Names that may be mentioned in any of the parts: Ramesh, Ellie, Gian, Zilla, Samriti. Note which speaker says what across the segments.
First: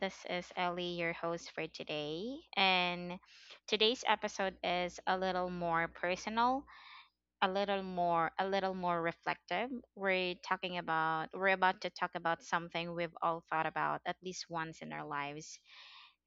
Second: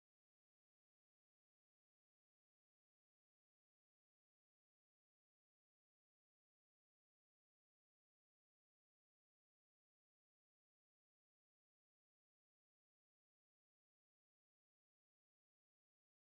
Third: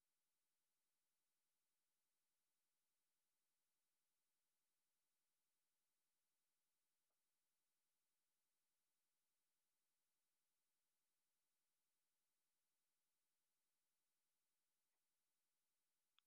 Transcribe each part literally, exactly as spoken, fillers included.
Speaker 1: This is Ellie, your host for today. And today's episode is a little more personal, a little more, a little more reflective. We're talking about, we're about to talk about something we've all thought about at least once in our lives,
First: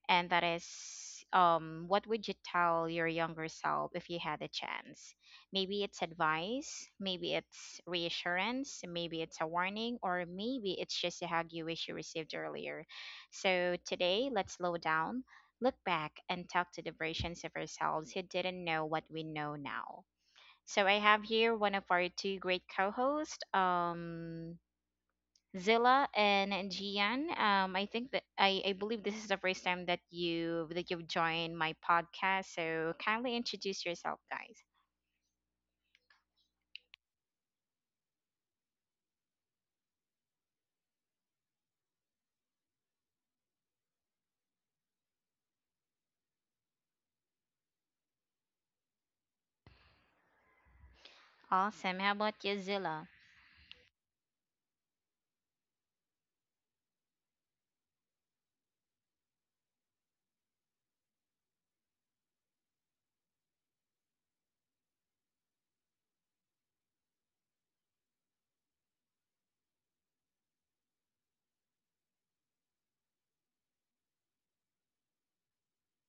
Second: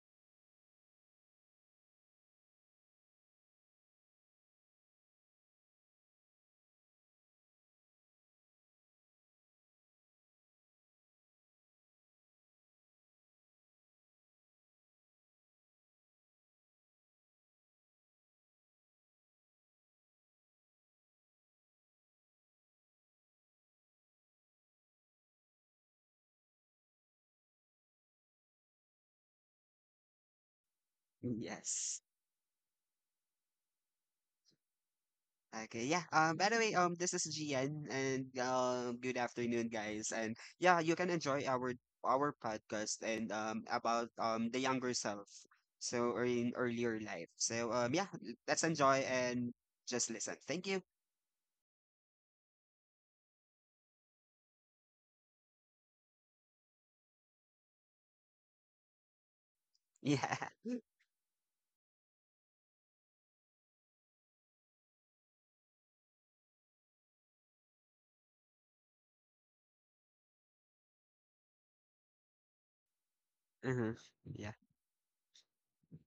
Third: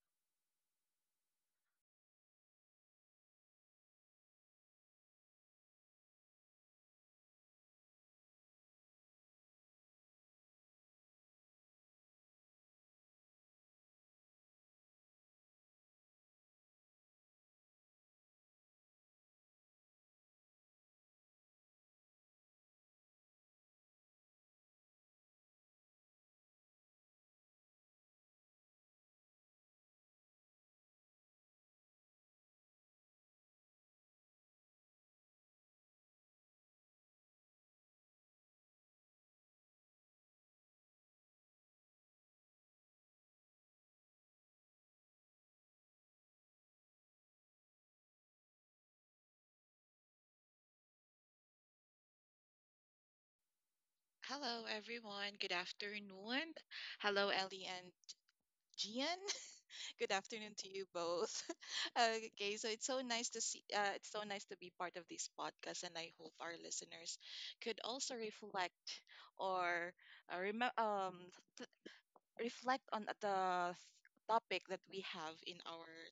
Speaker 1: and that is um what would you tell your younger self if you had a chance? Maybe it's advice, maybe it's reassurance, maybe it's a warning, or maybe it's just a hug you wish you received earlier. So today, let's slow down, look back, and talk to the versions of ourselves who didn't know what we know now. So I have here one of our two great co-hosts, um Zilla and Gian. Um, I think that I, I believe this is the first time that you that you've joined my
Speaker 2: Yes.
Speaker 1: podcast. So kindly introduce yourself, guys.
Speaker 2: Okay, yeah. Um, by the way, um, this is Gian, and um, good afternoon, guys. And yeah, you can enjoy our our podcast and um about um the younger self, so or in earlier life. So um, yeah, l- let's enjoy and just listen. Thank you.
Speaker 1: Awesome. How about you, Zilla?
Speaker 3: Hello, everyone. Good afternoon. Hello, Ellie and Gian. Good
Speaker 2: Yeah.
Speaker 3: afternoon to you both. okay, so it's so nice to see. Uh, it's so nice to be part of this podcast, and I hope our listeners could also reflect or uh, rem- um, reflect on the
Speaker 2: Mm-hmm. Yeah.
Speaker 3: topic that we have in our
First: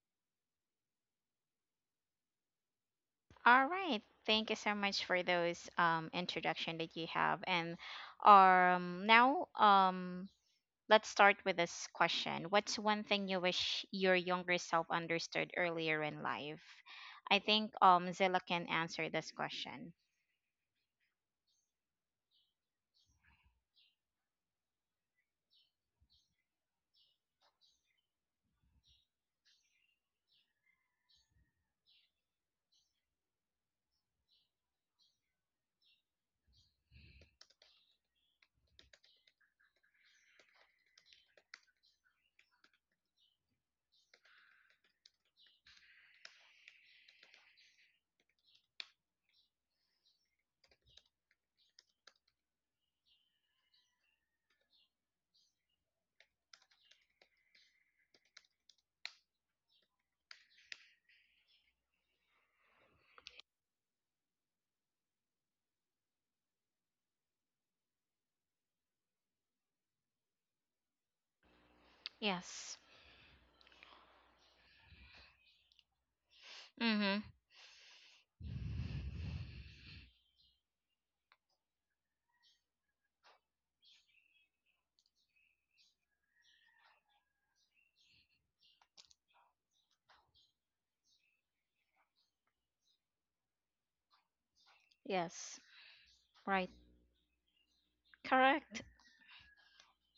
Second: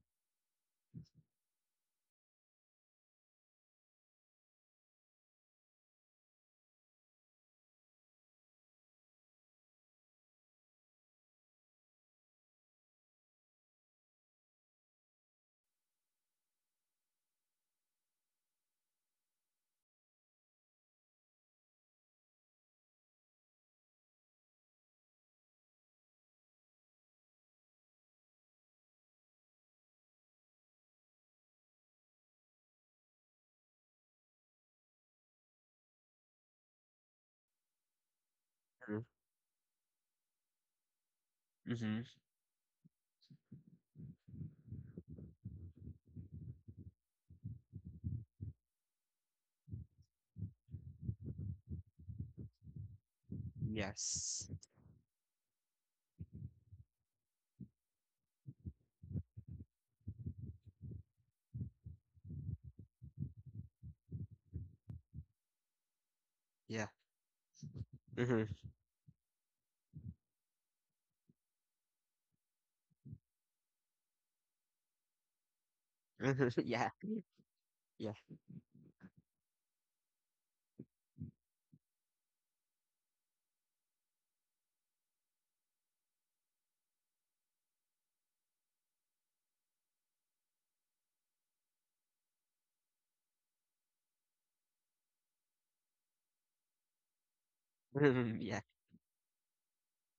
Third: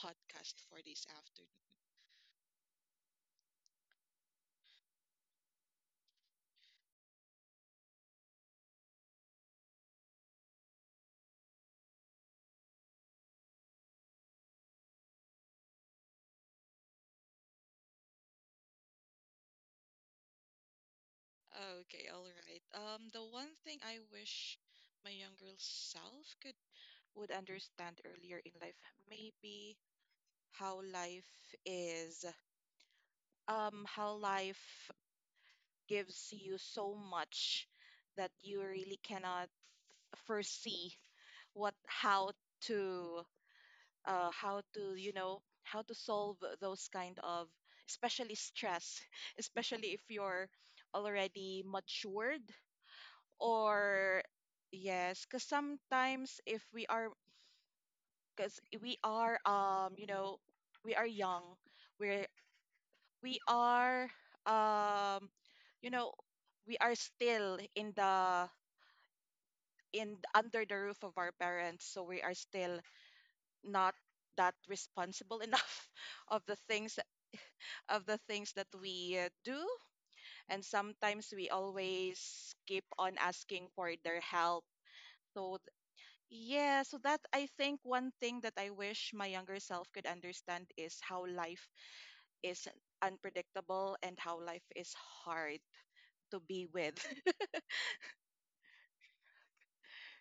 Speaker 3: podcast for this afternoon.
Speaker 1: All right. Thank you so much for those um introduction that you have. And um now um let's start with this question. What's one thing you wish your younger self understood earlier in life? I think um Zilla can answer this question.
Speaker 3: Okay, all right. Um, the one thing I wish my younger self could would understand earlier in life, maybe how life is um how life gives you so much that you really
Speaker 2: Mm-hmm.
Speaker 3: cannot foresee what
Speaker 2: mm-hmm,
Speaker 3: how to uh how to you know how to solve those kind of, especially stress. Especially if you're already matured, or
Speaker 2: Yes.
Speaker 3: yes, because sometimes if we are because we are, um you know we are young, we're we are um you know we
Speaker 2: Yeah.
Speaker 3: are still in
Speaker 2: Mm-hmm.
Speaker 3: the in the- under the roof of our parents, so we are still
Speaker 1: Yes.
Speaker 3: not that responsible enough of the
Speaker 2: Yeah.
Speaker 3: things
Speaker 1: Mm-hmm.
Speaker 3: of
Speaker 2: Yeah.
Speaker 3: the things that we uh, do, and sometimes we always keep on asking for their help. so th- yeah, so that I think one thing that I wish my younger self could understand is how life is unpredictable and how life is hard
Speaker 1: Yes.
Speaker 3: to be
Speaker 1: Right.
Speaker 3: with.
Speaker 2: Mm-hmm. Yeah.
Speaker 1: Correct.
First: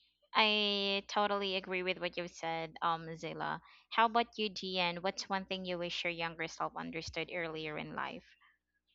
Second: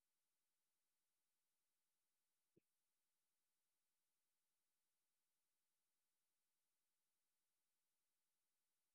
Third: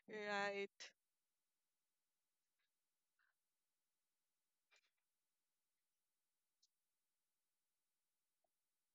Speaker 3: Right.
Speaker 1: I totally agree with what you said, um, Zilla. How about you, Gian? What's one thing you wish your younger self understood earlier in life?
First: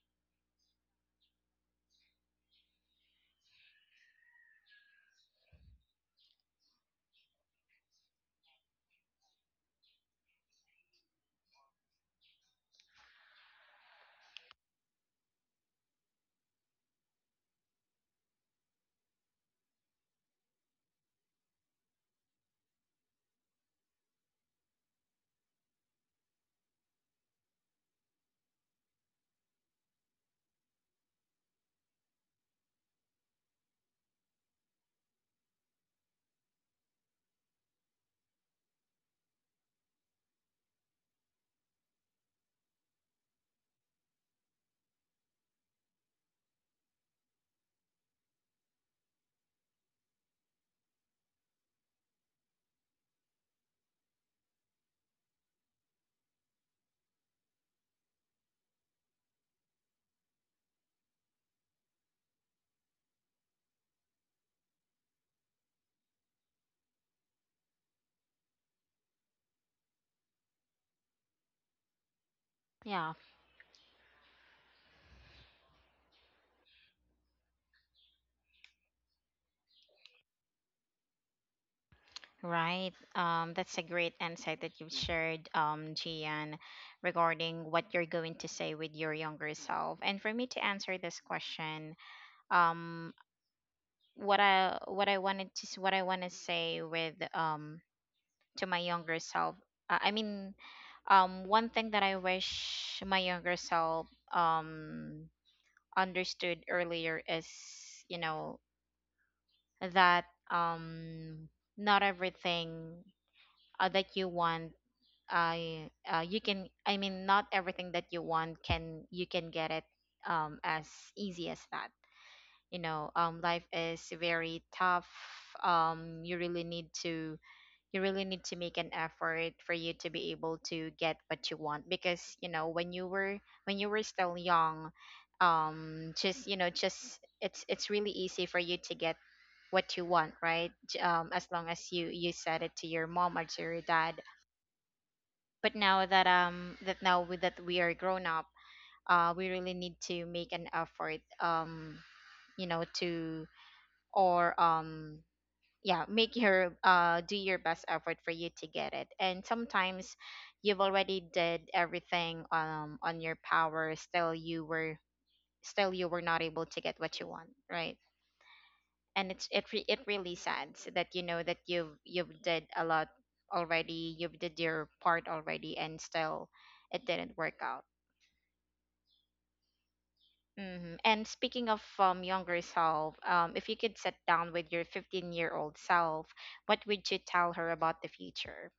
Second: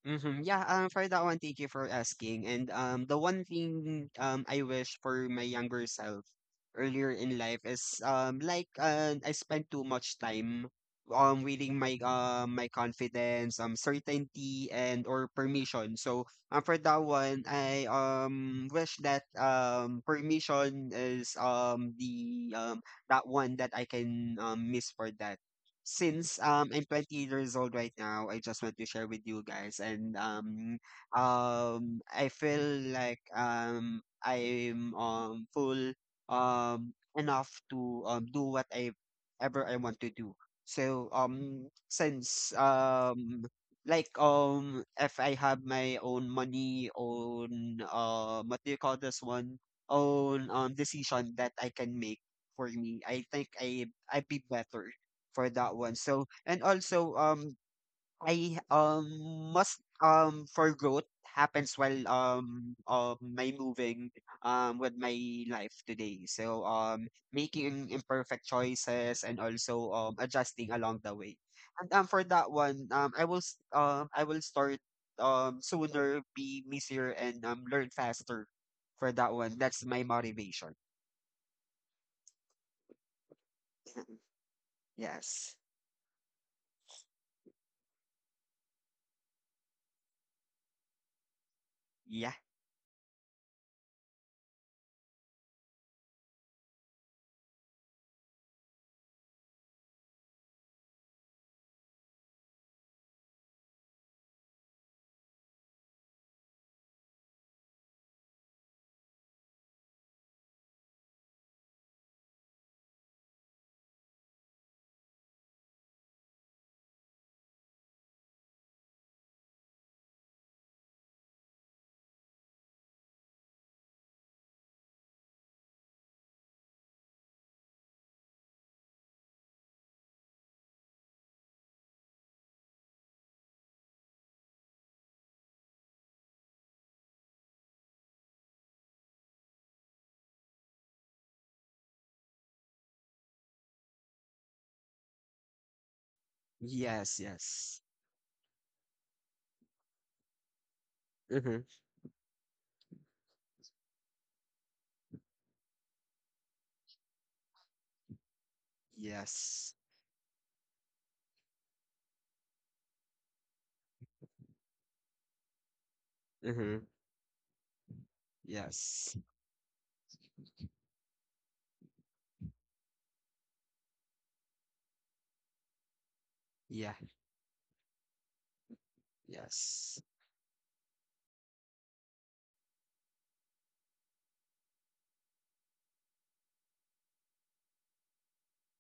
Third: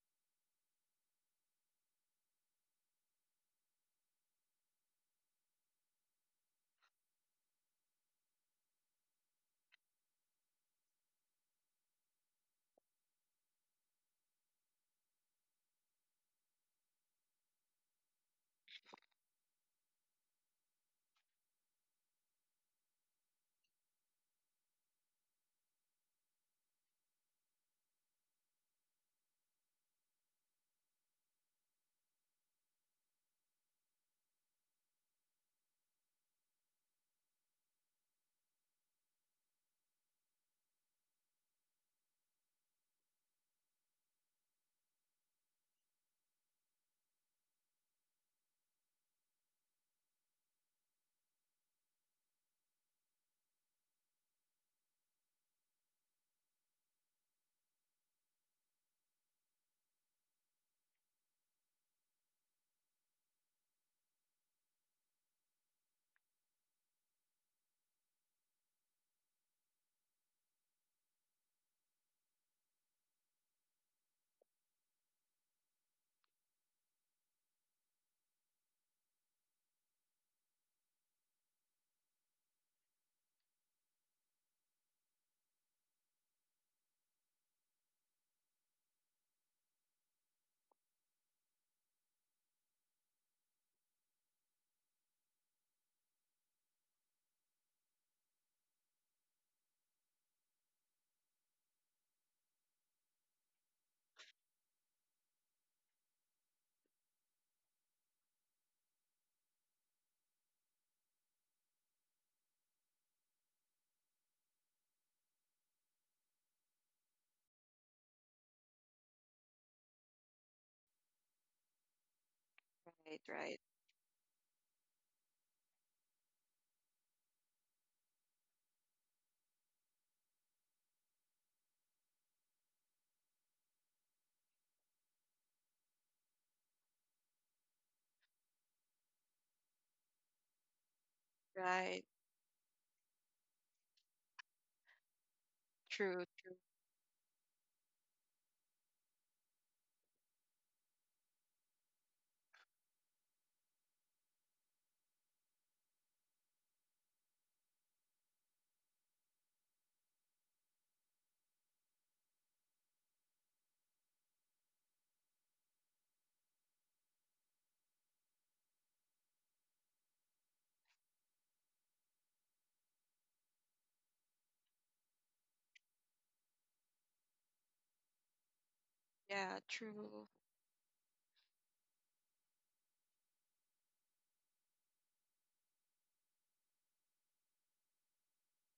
Speaker 2: Mm-hmm. Yeah, um, for that one, thank you for asking. And um, the one thing um I wish for my younger self earlier in life is um like uh, I spent too much time um reading my um, my confidence, um certainty and or permission. So um for that one, I um wish that um permission is um the um that one that I can um miss for that since um I'm twenty years old right now, I just want to share with you guys and um um I feel like um I'm um full um enough to um do what I ever I want to do. So um since um like um if I have my own money, own uh what do you call this one? Own um decision that I can make for me, I think I I'd be better for that one. So and also um I um must um for growth happens while um um my moving um with my life today. So um making imperfect choices and also um adjusting along the way. And um for that one, um
Speaker 1: Yeah.
Speaker 2: I will s- um I will start um sooner, be busier and um learn faster for that one. That's my motivation.
Speaker 1: Right. Um, that's a great insight that you've shared,
Speaker 2: yes.
Speaker 1: um, Gian, regarding what you're going to say with your younger self. And for me to answer this question,
Speaker 2: Yeah.
Speaker 1: um, what I what I wanted to s- what I want to say with um to my younger self, uh, I mean, um, one thing that I wish my younger self um understood earlier is, you know, that um not everything uh, that you want I uh, you can I mean not everything that you want can you can get it um as easy as that. You know,
Speaker 3: Right,
Speaker 1: um
Speaker 3: right,
Speaker 1: life is very tough. Um you really need to you really need to make an effort for you to be able to get what you want because, you know, when you were when you were still young, um just you know, just it's it's really easy for you to get what you want, right? J- Um as long as
Speaker 3: right.
Speaker 1: you you said it to your mom or to your dad. But now
Speaker 3: True,
Speaker 1: that
Speaker 3: true.
Speaker 1: um that
Speaker 2: Yes,
Speaker 1: now with that we
Speaker 2: yes.
Speaker 1: are grown up, uh, we really need to make an effort,
Speaker 2: Mhm.
Speaker 1: um you know to or um yeah, make your uh do your best effort for you to get it. And
Speaker 2: Yes.
Speaker 1: sometimes you've already did everything um on your power, still you were still you were not able to
Speaker 2: Mm-hmm.
Speaker 1: get what you want, right?
Speaker 2: Yes.
Speaker 1: And it's it re- it really sad that, you know, that you've you've did a lot already, you've did your part already, and still
Speaker 2: Yeah.
Speaker 1: it didn't work out.
Speaker 3: Yeah,
Speaker 2: Yes.
Speaker 3: true.
Speaker 1: hmm And speaking of um, younger self, um, if you could sit down with your fifteen year old self, what would you tell her about the future?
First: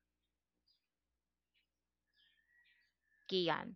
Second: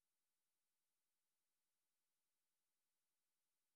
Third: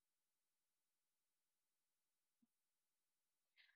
Speaker 1: Gian.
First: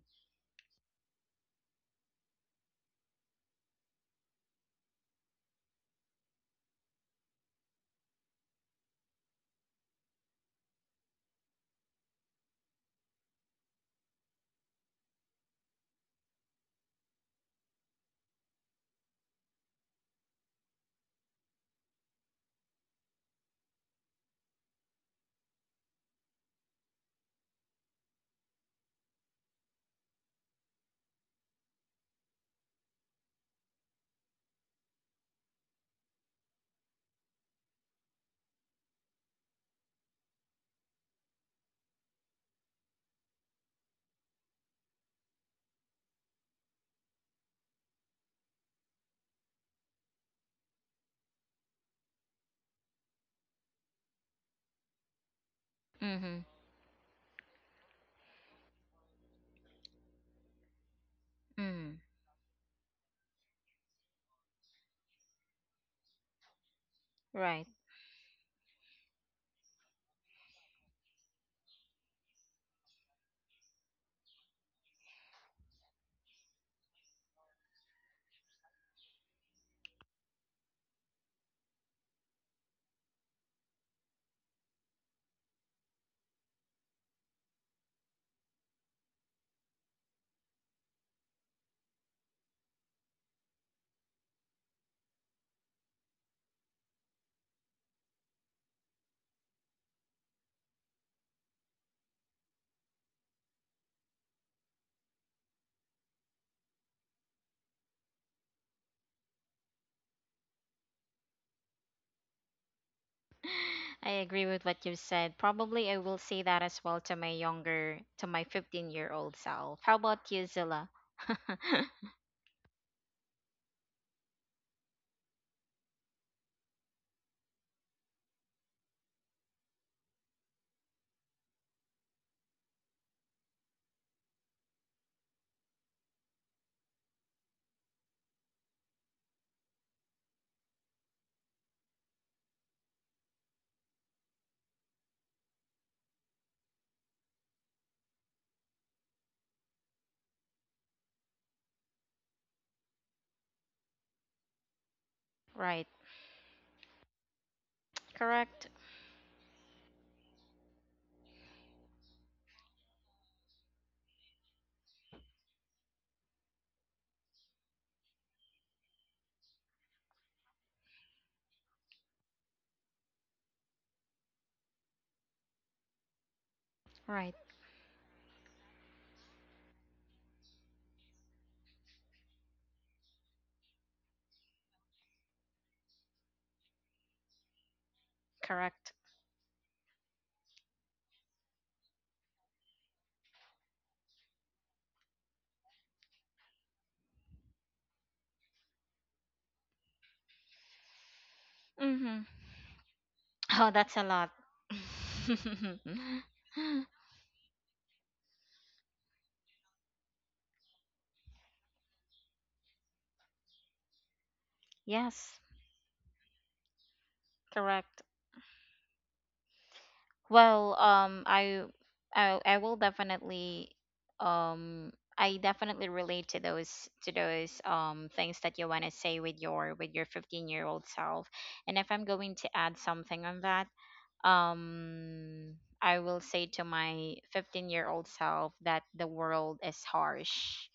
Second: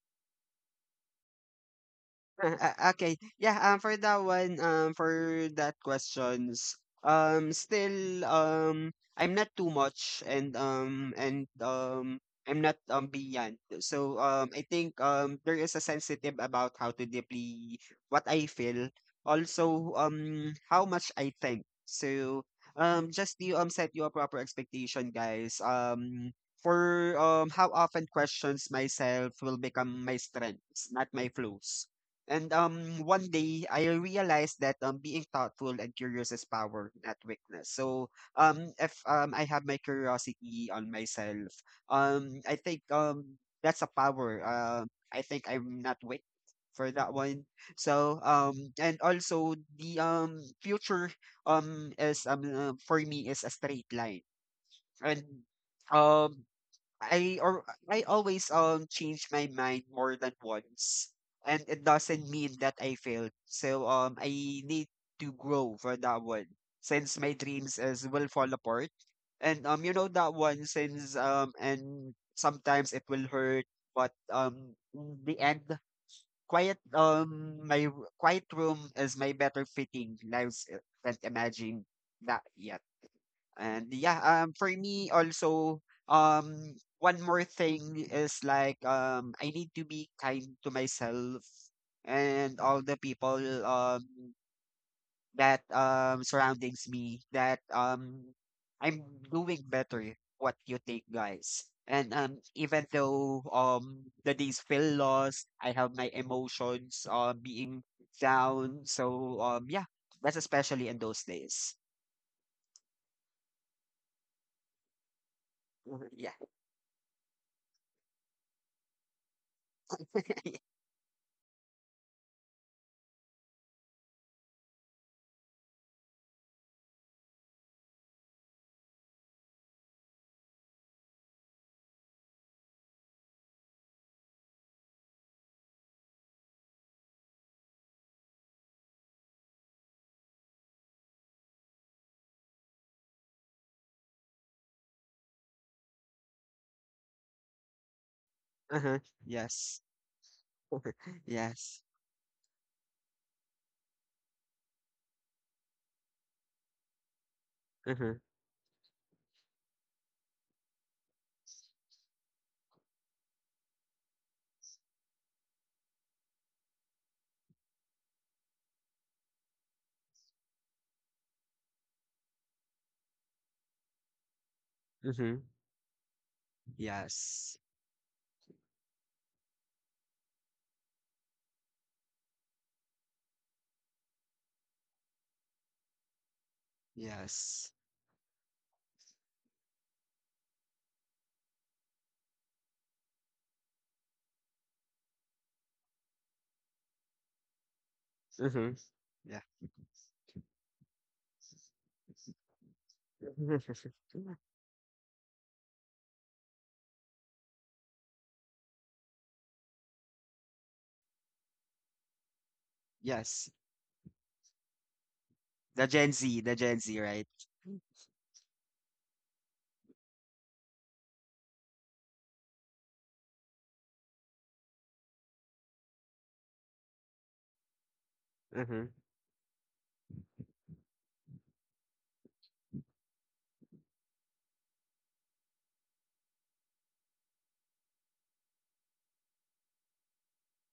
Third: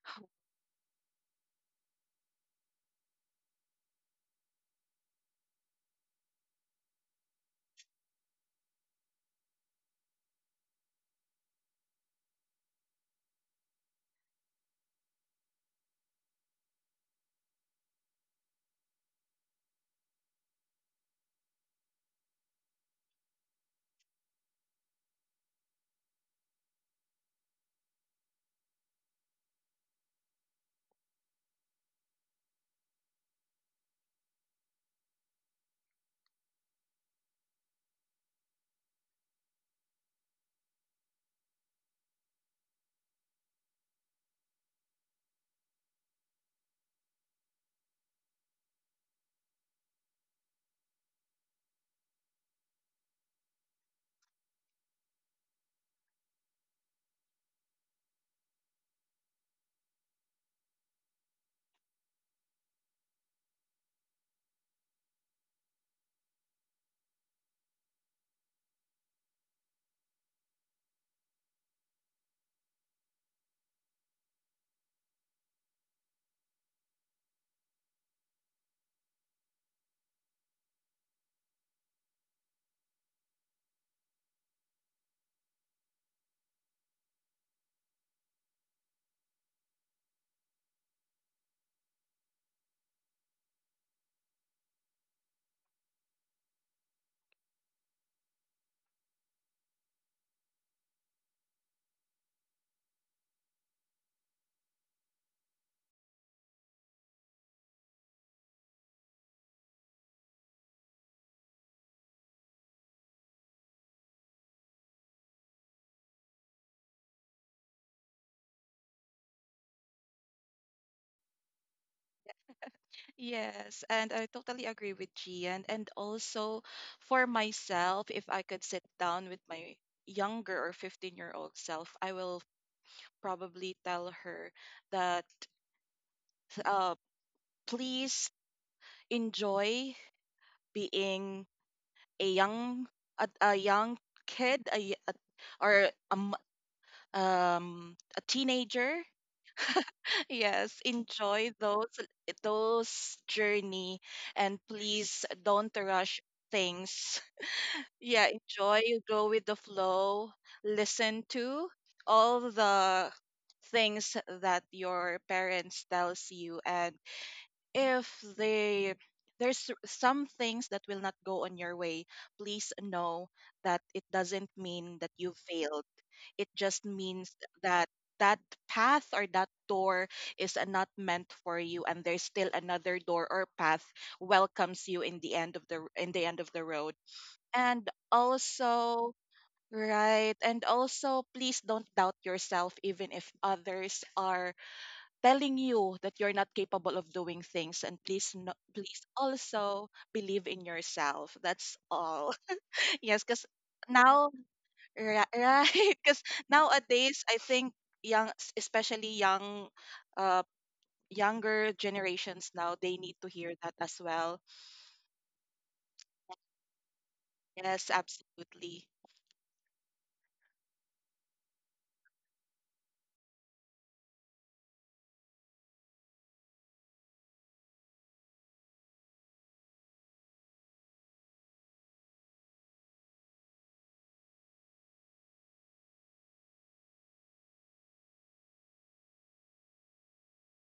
Speaker 2: Uh, uh, okay. Yeah, um for that one, um for that questions, um still um I'm not too much, and um and um I'm not um beyond. So um I think um there is a sensitive about how to deeply what I feel. Also um how much I think. So um just to um set your proper expectation, guys. Um for um how often questions myself will become my strengths, not my flaws. And um, one day I realized that um, being thoughtful and curious is power, not weakness. So um, if um, I have my curiosity on myself, um, I think um, that's a power. Um, I think I'm not weak for that one. So um, and also the um future um is um uh, for me is a straight line and.
Speaker 1: Mm-hmm.
Speaker 2: Um, I or I always um change my mind more than once, and it
Speaker 1: Mm-hmm.
Speaker 2: doesn't mean that I failed. So um I need to grow for that one since my
Speaker 1: Right.
Speaker 2: dreams is will fall apart, and um you know that one since um and sometimes it will hurt, but um in the end quiet um my r- quiet room is my better fitting lives, uh, can't imagine that yet. And yeah, um, for me also, um, one more thing is like um, I need to be kind to myself and all the people um that um surroundings me, that um I'm doing better, what you think, guys. And um even though um the days feel lost, I have my emotions, uh, being down. So um yeah, that's especially in those days.
Speaker 1: I agree with what you said. Probably I will say that as well to my younger, to my fifteen year old self. How about you,
Speaker 2: Yeah.
Speaker 1: Zilla?
Speaker 3: Yes, and I totally agree with Gian. And also for myself, if I could sit down with my younger or fifteen-year-old self, I will probably tell her that, uh, please enjoy being a young a, a young kid, a, y- a- or a, m- um a
Speaker 2: Uh-huh.
Speaker 3: teenager.
Speaker 2: Yes.
Speaker 3: Yes, enjoy
Speaker 2: Yes.
Speaker 3: those those journey, and please don't
Speaker 1: Right.
Speaker 3: rush things.
Speaker 2: Uh-huh.
Speaker 3: Yeah,
Speaker 1: Correct.
Speaker 3: enjoy, go with the flow, listen to all the things that your parents tells you, and if they there's s- some things that will not go on your way, please know that it doesn't mean that you
Speaker 2: Mm-hmm.
Speaker 3: failed. It just means
Speaker 1: Right.
Speaker 2: Yes.
Speaker 3: that that path or that door is, uh, not meant for you, and there's still another door or path welcomes you in the end of the in the end of the road.
Speaker 2: Yes.
Speaker 3: And
Speaker 1: Correct.
Speaker 3: also, right, and also please don't doubt yourself even if others are telling you that you're not capable of doing things, and please no,
Speaker 2: Mm-hmm.
Speaker 3: please
Speaker 2: Yeah.
Speaker 3: also believe in yourself. That's
Speaker 1: Mm-hmm.
Speaker 3: all. Yes, because
Speaker 1: Oh, that's a lot.
Speaker 3: now ri- right, because nowadays I think young, especially young uh younger generations now, they need to
Speaker 2: Yes.
Speaker 3: hear that as well.
Speaker 1: Yes.
Speaker 2: The Gen Z, the Gen Z, right?
Speaker 3: Yes,
Speaker 1: Correct.
Speaker 3: absolutely.
Speaker 1: Well, um, I, I, I will definitely, um, I definitely relate to those to those um things that you want
Speaker 2: Mm-hmm.
Speaker 1: to say with your with your fifteen year old self. And if I'm going to add something on that, um, I will say to my fifteen year old self that the world is harsh.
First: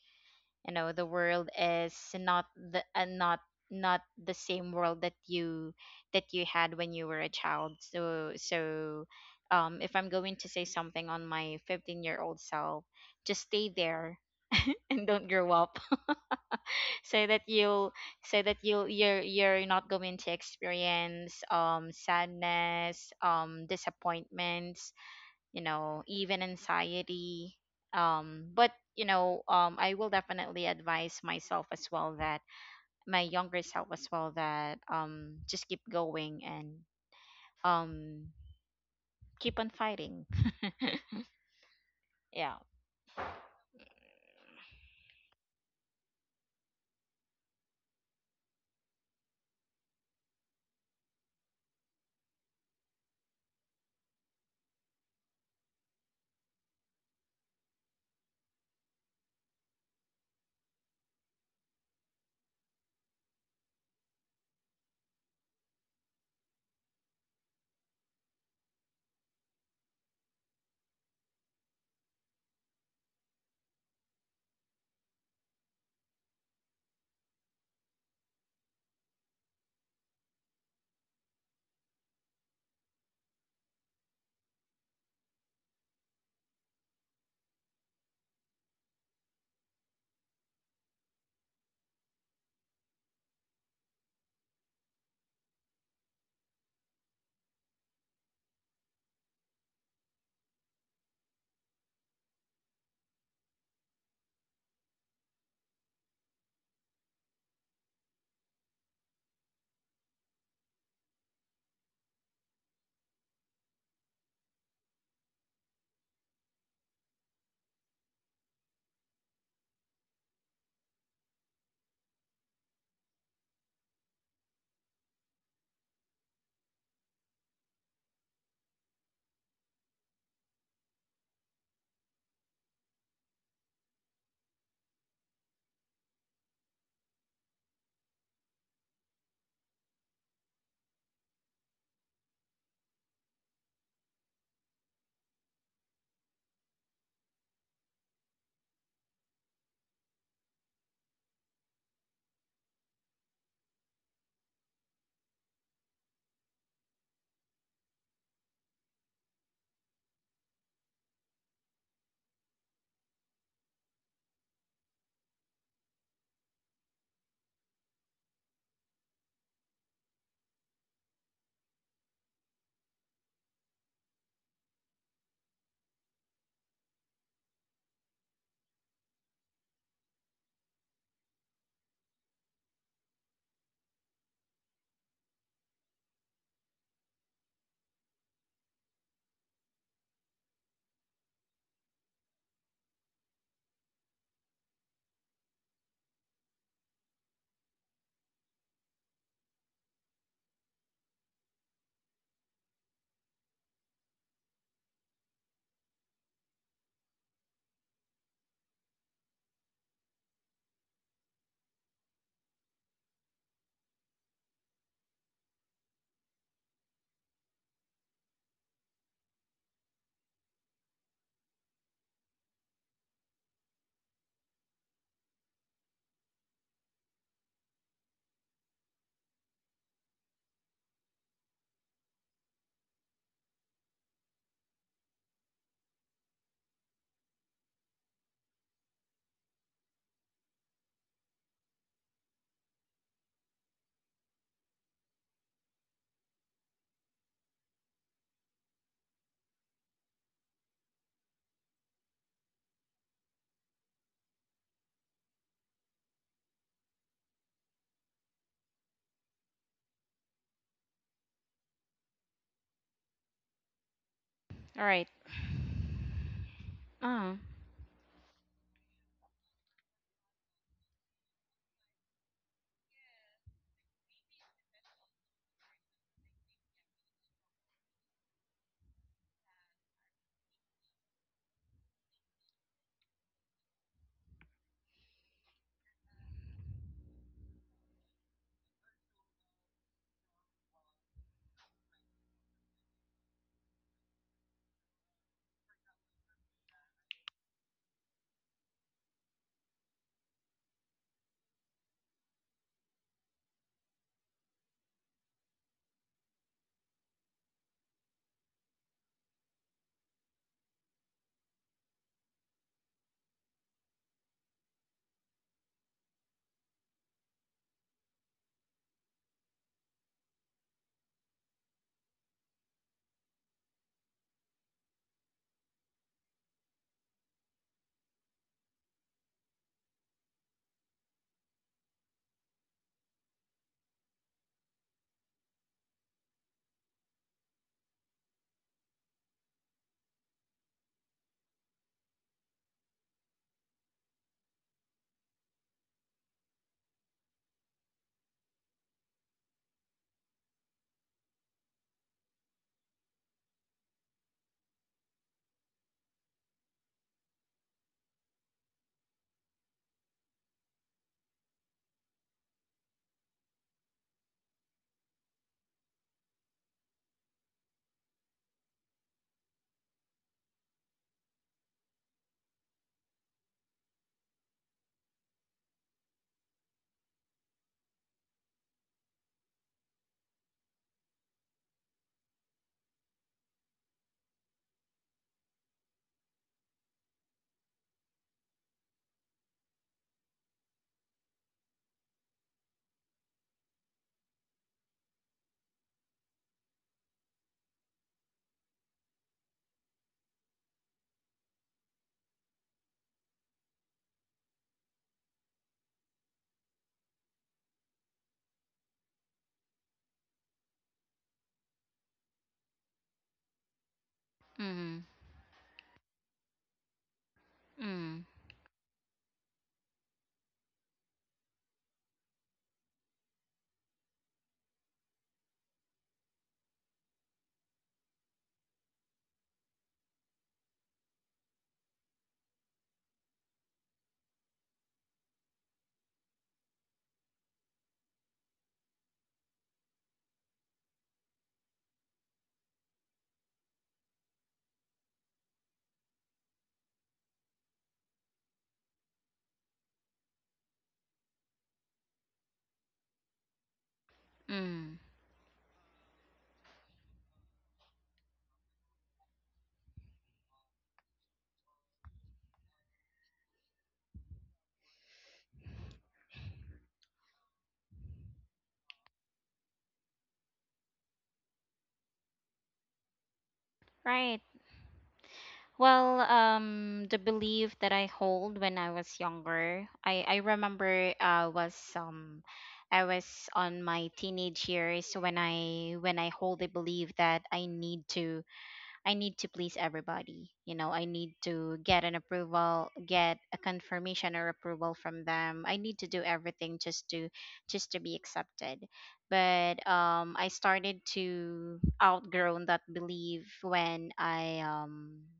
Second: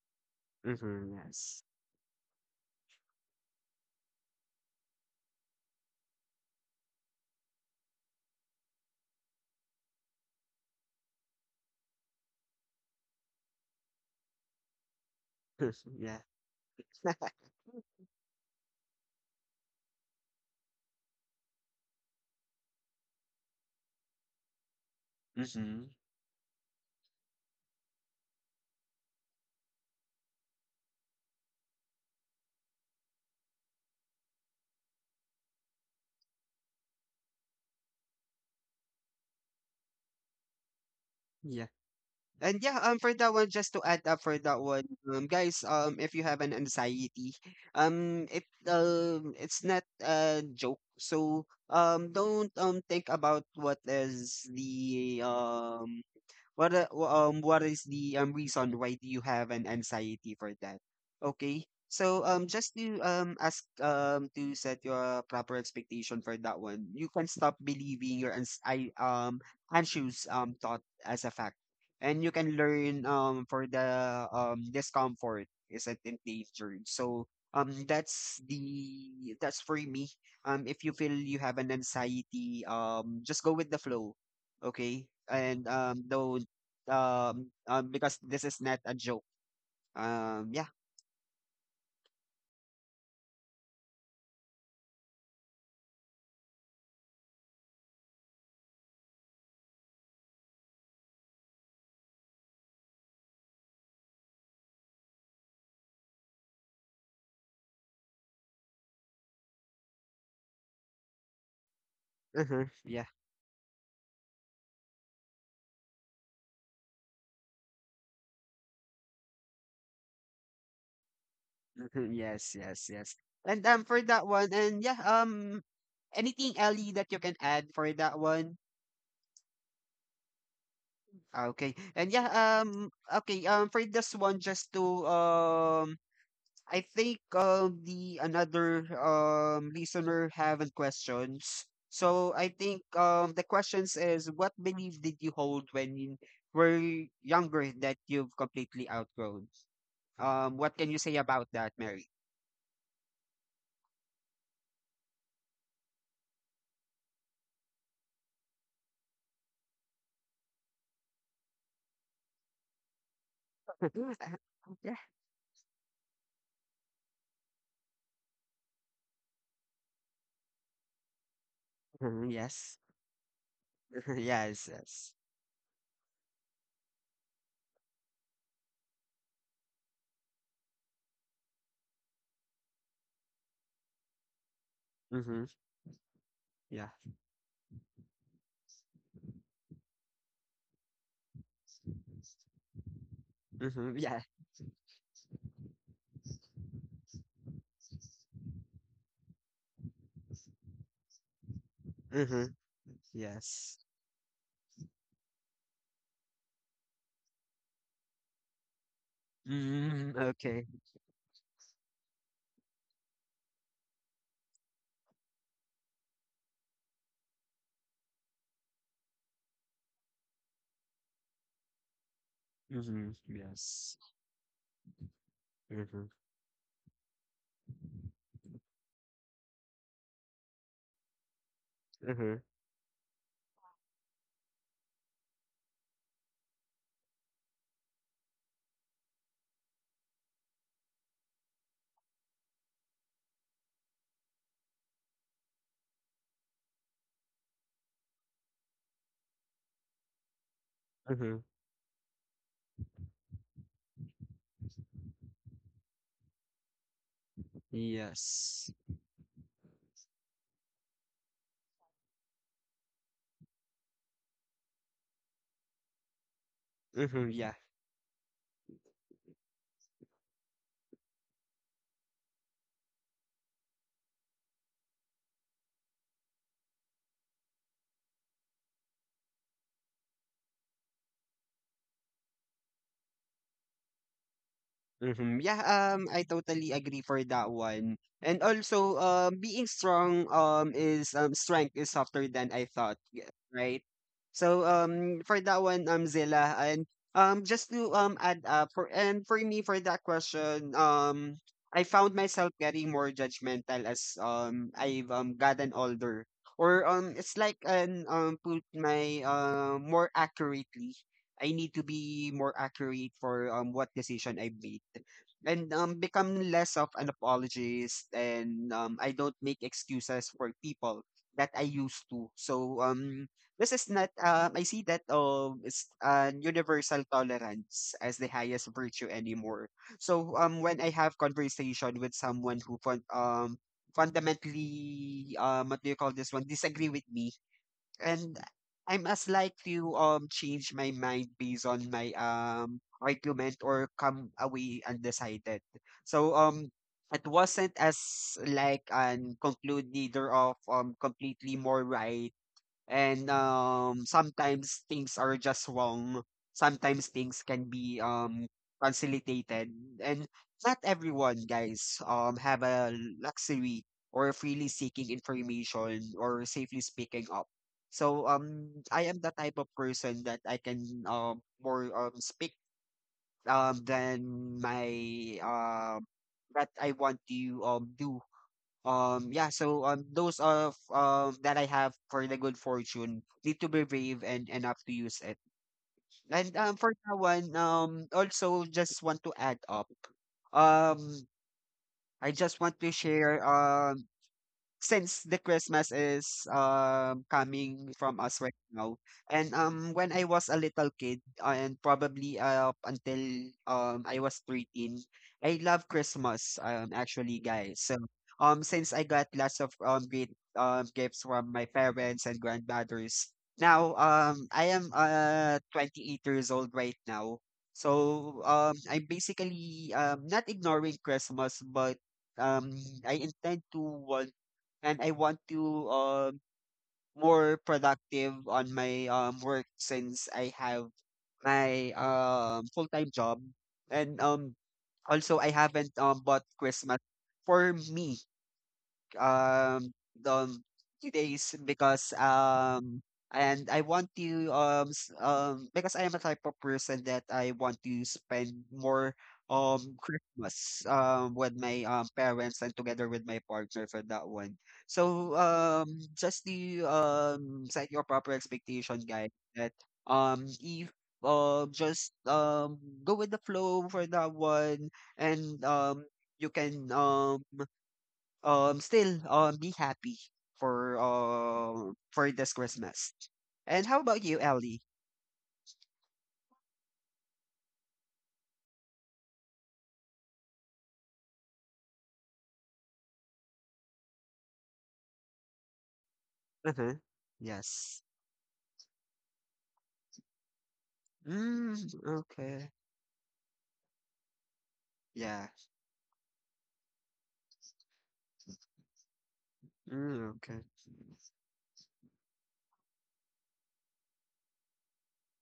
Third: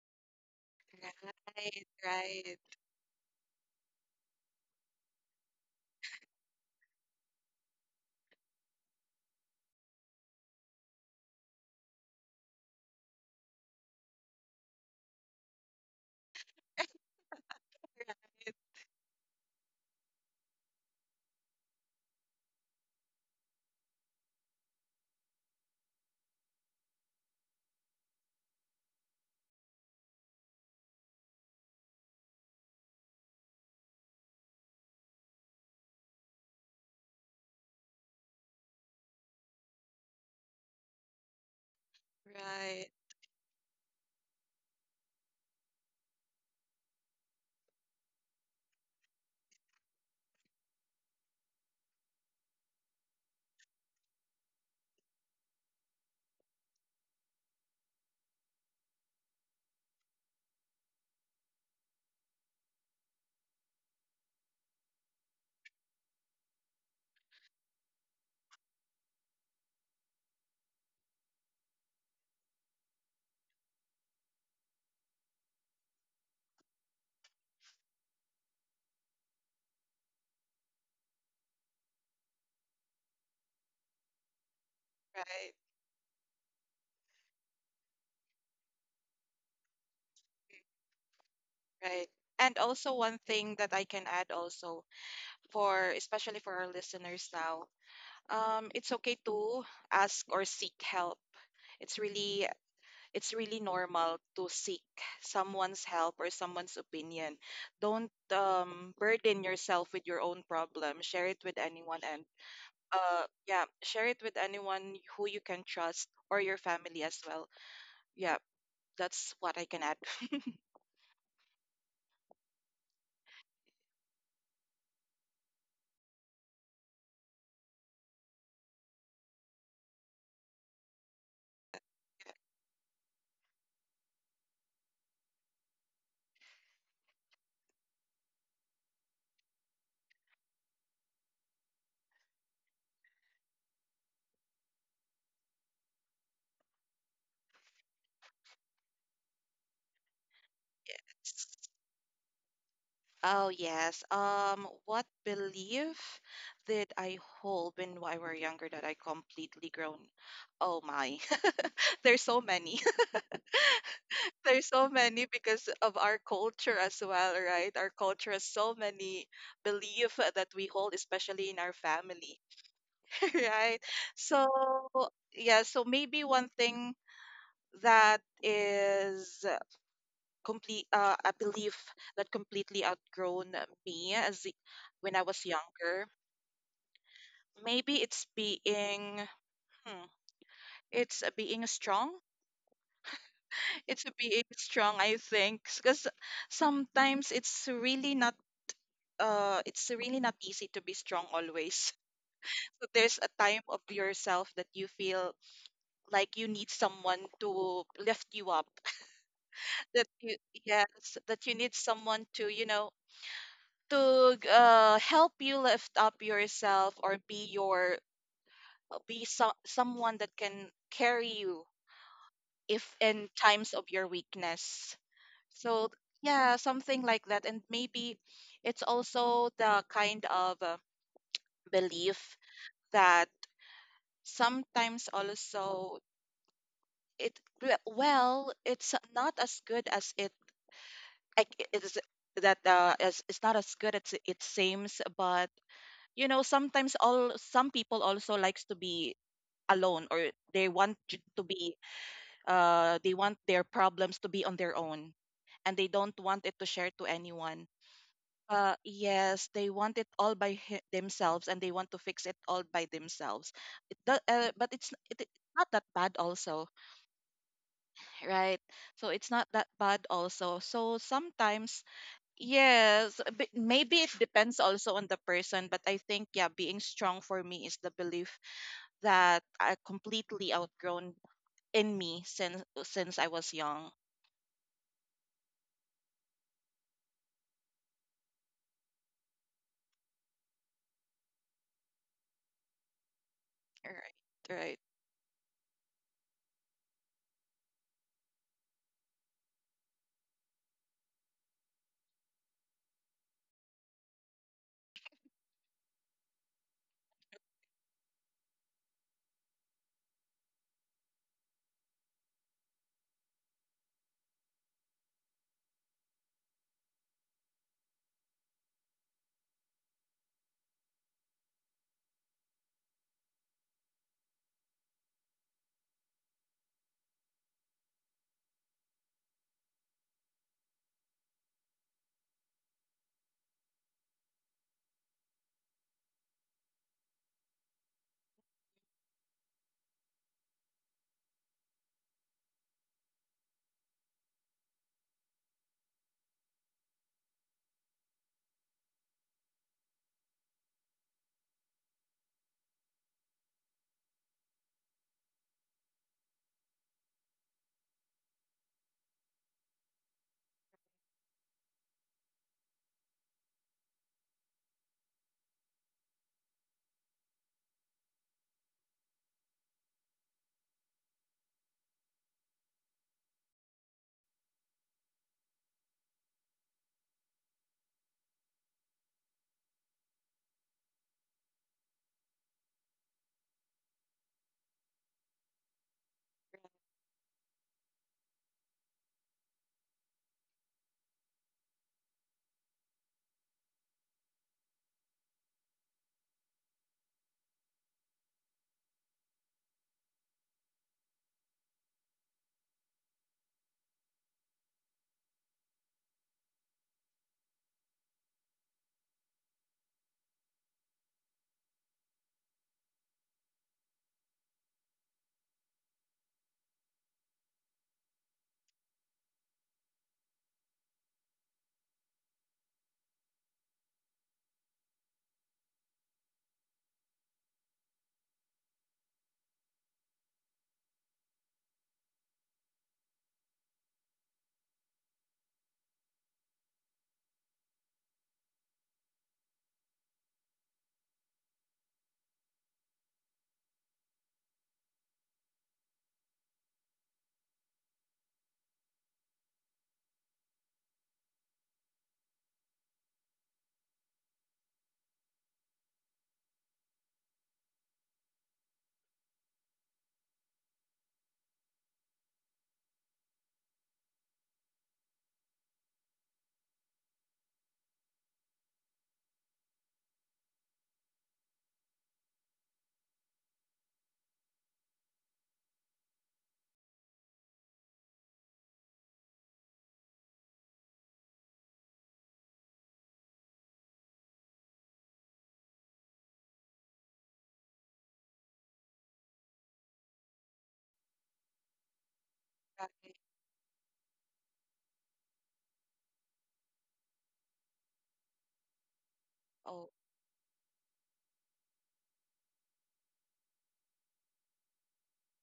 Speaker 1: You know, the
Speaker 2: Mm-hmm.
Speaker 1: world
Speaker 2: Yes.
Speaker 3: Right,
Speaker 1: is not
Speaker 3: right.
Speaker 1: the uh, not not the same world that you that you had when you were a child. So, so, um, if I'm going to say something on my fifteen year old self, just stay there and don't grow up,
Speaker 2: Yeah.
Speaker 1: so that you'll so that you'll, you're you're not going to experience um sadness, um disappointments, you
Speaker 2: Mm-hmm.
Speaker 1: know, even anxiety. Um, but you know, um, I will definitely advise myself as well that my younger self as well that um, just keep going and um, keep on fighting.
Speaker 2: Yeah.
Speaker 1: Yeah.
Speaker 2: And yeah,
Speaker 3: Right.
Speaker 2: um, for that one, just to add up for that one, um, guys, um, if you have an anxiety, um, it um, it's not a joke. So, um, don't um think about what is the um What uh, w- um what is the um reason why do you have an anxiety for that? Okay. So um just to um ask, um to set your proper expectation for that one, you can stop believing your ans I um anxious um thought as a fact. And you can learn um for the um discomfort isn't endangered. So um that's the that's for me. Um if you feel you have an anxiety, um just go with the flow, okay,
Speaker 3: Right, right,
Speaker 2: and um don't, um, um, because this is not a joke. Um, yeah,
Speaker 3: right. And also one thing that I can add also for especially for our listeners now, um, it's okay to ask or seek help. It's really, it's really normal to seek someone's help or someone's opinion. Don't, um, burden yourself with your own problem. Share it with anyone, and
Speaker 2: uh-huh, yeah,
Speaker 3: uh yeah, share it with anyone who you can trust, or your family as well. Yeah, that's what I can add.
Speaker 2: mhm, yes, yes, yes. And um, for that one, and yeah, um, anything, Ellie, that you can add for that one? Okay, and yeah, um, okay, um, for this one, just to um, I think um the another um listener haven't questions. So I think um the questions is, what belief did you hold when you were younger that you've completely outgrown? Um, what can you say about that, Mary?
Speaker 3: Oh, yes. Um, what belief did I hold when I were younger that I completely grown? Oh my, there's so many. There's so
Speaker 2: Yeah.
Speaker 3: many because of our culture as well, right? Our culture has so many belief, uh, that we hold, especially in our
Speaker 2: Mhm.
Speaker 3: family.
Speaker 2: Yes.
Speaker 3: Right? So
Speaker 2: Yes. Yes.
Speaker 3: yeah, so maybe one thing that is, uh, complete uh, a belief that completely outgrown me as the- when I
Speaker 2: Mm-hmm.
Speaker 3: was younger.
Speaker 2: Yeah.
Speaker 3: Maybe it's being, hmm, it's a being strong.
Speaker 2: Mm-hmm.
Speaker 3: It's a
Speaker 2: Yeah.
Speaker 3: being strong, I think, because sometimes it's really not, uh it's really not easy to be strong always.
Speaker 2: Mm-hmm.
Speaker 3: So there's a time
Speaker 2: Yes.
Speaker 3: of yourself that you feel like you need someone to lift you up. That
Speaker 2: Mm-hmm.
Speaker 3: you
Speaker 2: Okay.
Speaker 3: Yes, that you need someone to, you know, to uh, help you lift up yourself, or be your, be some someone that can carry you, if
Speaker 2: Mm-hmm.
Speaker 3: in times of
Speaker 2: Yes.
Speaker 3: your weakness. So,
Speaker 2: Mm-hmm.
Speaker 3: yeah, something like that. And maybe it's also the kind of, uh,
Speaker 2: Mm-hmm.
Speaker 3: belief that sometimes also, it well, it's not as good as it, like, it is that uh, as it's not as good as it seems. But, you know, sometimes all some people also likes to be alone, or they want to
Speaker 2: Mm-hmm.
Speaker 3: to be uh, they want their problems to be on their own, and they don't want it to share to anyone.
Speaker 2: Yes.
Speaker 3: Uh, yes, they want it all by hi- themselves, and they want to fix it all by themselves. It, do- uh, but
Speaker 1: All
Speaker 3: it's
Speaker 1: right.
Speaker 3: it, it's not that bad also,
Speaker 2: Mm-hmm.
Speaker 1: Uh,
Speaker 2: Yeah.
Speaker 3: right? So it's not that bad also. So sometimes, yes, b- maybe it depends also on the person, but I think, yeah, being strong for me is the belief that I completely outgrown in me since since I was young.
Speaker 2: Mhm. Yeah, um, I totally agree for that one. And also, um, being strong, um, is um, strength is softer than I thought, yeah, right?
Speaker 3: All right.
Speaker 2: So,
Speaker 3: Right.
Speaker 2: um, for that one, um, Zilla, and um, just to um add up for, and for me for that question, um, I found myself getting more judgmental as um I've um gotten older, or um, it's like an um put my, uh, more accurately I need to be more accurate for um what decision I made, and um become less of an apologist, and um I don't make excuses for people that I used to. So um this is not, um I see that um it's, uh, universal tolerance as the highest virtue anymore. So um when I have conversation with someone who fun- um fundamentally, um what do you call this one, disagree with me, and I'm as like to um change my mind based on my um argument or come away undecided. So um it wasn't as like an conclude neither of um completely more right, and um sometimes things are just wrong, sometimes things can be um facilitated, and not everyone, guys, um have a luxury or freely seeking information or safely speaking up. So um I am the type of person that I can um more um speak um than my um that I want to um do. Um, yeah, so um, those of um that I have, for the good fortune need to be brave, and and up to use it. And um, for that one, um, also just want to add up. Um, I just want to share um since the Christmas is um coming from us right now, and um when I was a little kid and probably, uh, up until um I was thirteen, I love Christmas um actually, guys. So um since I got lots of um great um gifts from my parents and grandmothers. Now um I am
Speaker 1: mm,
Speaker 2: uh twenty-eight years old right now.
Speaker 1: mm,
Speaker 2: So um I'm basically um not ignoring Christmas, but um I intend to want, and I want to um more productive on my um work since I have my um full time job, and um also I haven't um bought Christmas for me um the few days because um and I want to, um s- um because I am a type of person that I want to spend more um Christmas um with my um parents and together with my partner for that one.
Speaker 1: mm.
Speaker 2: So um just to um set your proper expectation, guys, that um if um just um go with the flow for that one, and um you can um um still um be happy for um for this Christmas. And how about you,
Speaker 1: Right.
Speaker 2: Ellie?
Speaker 1: Well, um, the belief that I hold when I was younger, I I remember uh was um I was on my teenage years when I when I hold the
Speaker 2: Uh-huh.
Speaker 1: belief that I
Speaker 2: Yes.
Speaker 1: need to I need to please everybody. You know, I need
Speaker 2: Mm,
Speaker 1: to get an
Speaker 2: okay.
Speaker 1: approval,
Speaker 3: Right.
Speaker 1: get a confirmation or approval from
Speaker 2: Yeah.
Speaker 1: them. I need to do everything just to just to be accepted. But
Speaker 3: Oh,
Speaker 2: Mm,
Speaker 1: um I
Speaker 2: okay.
Speaker 1: started to outgrow that belief when I um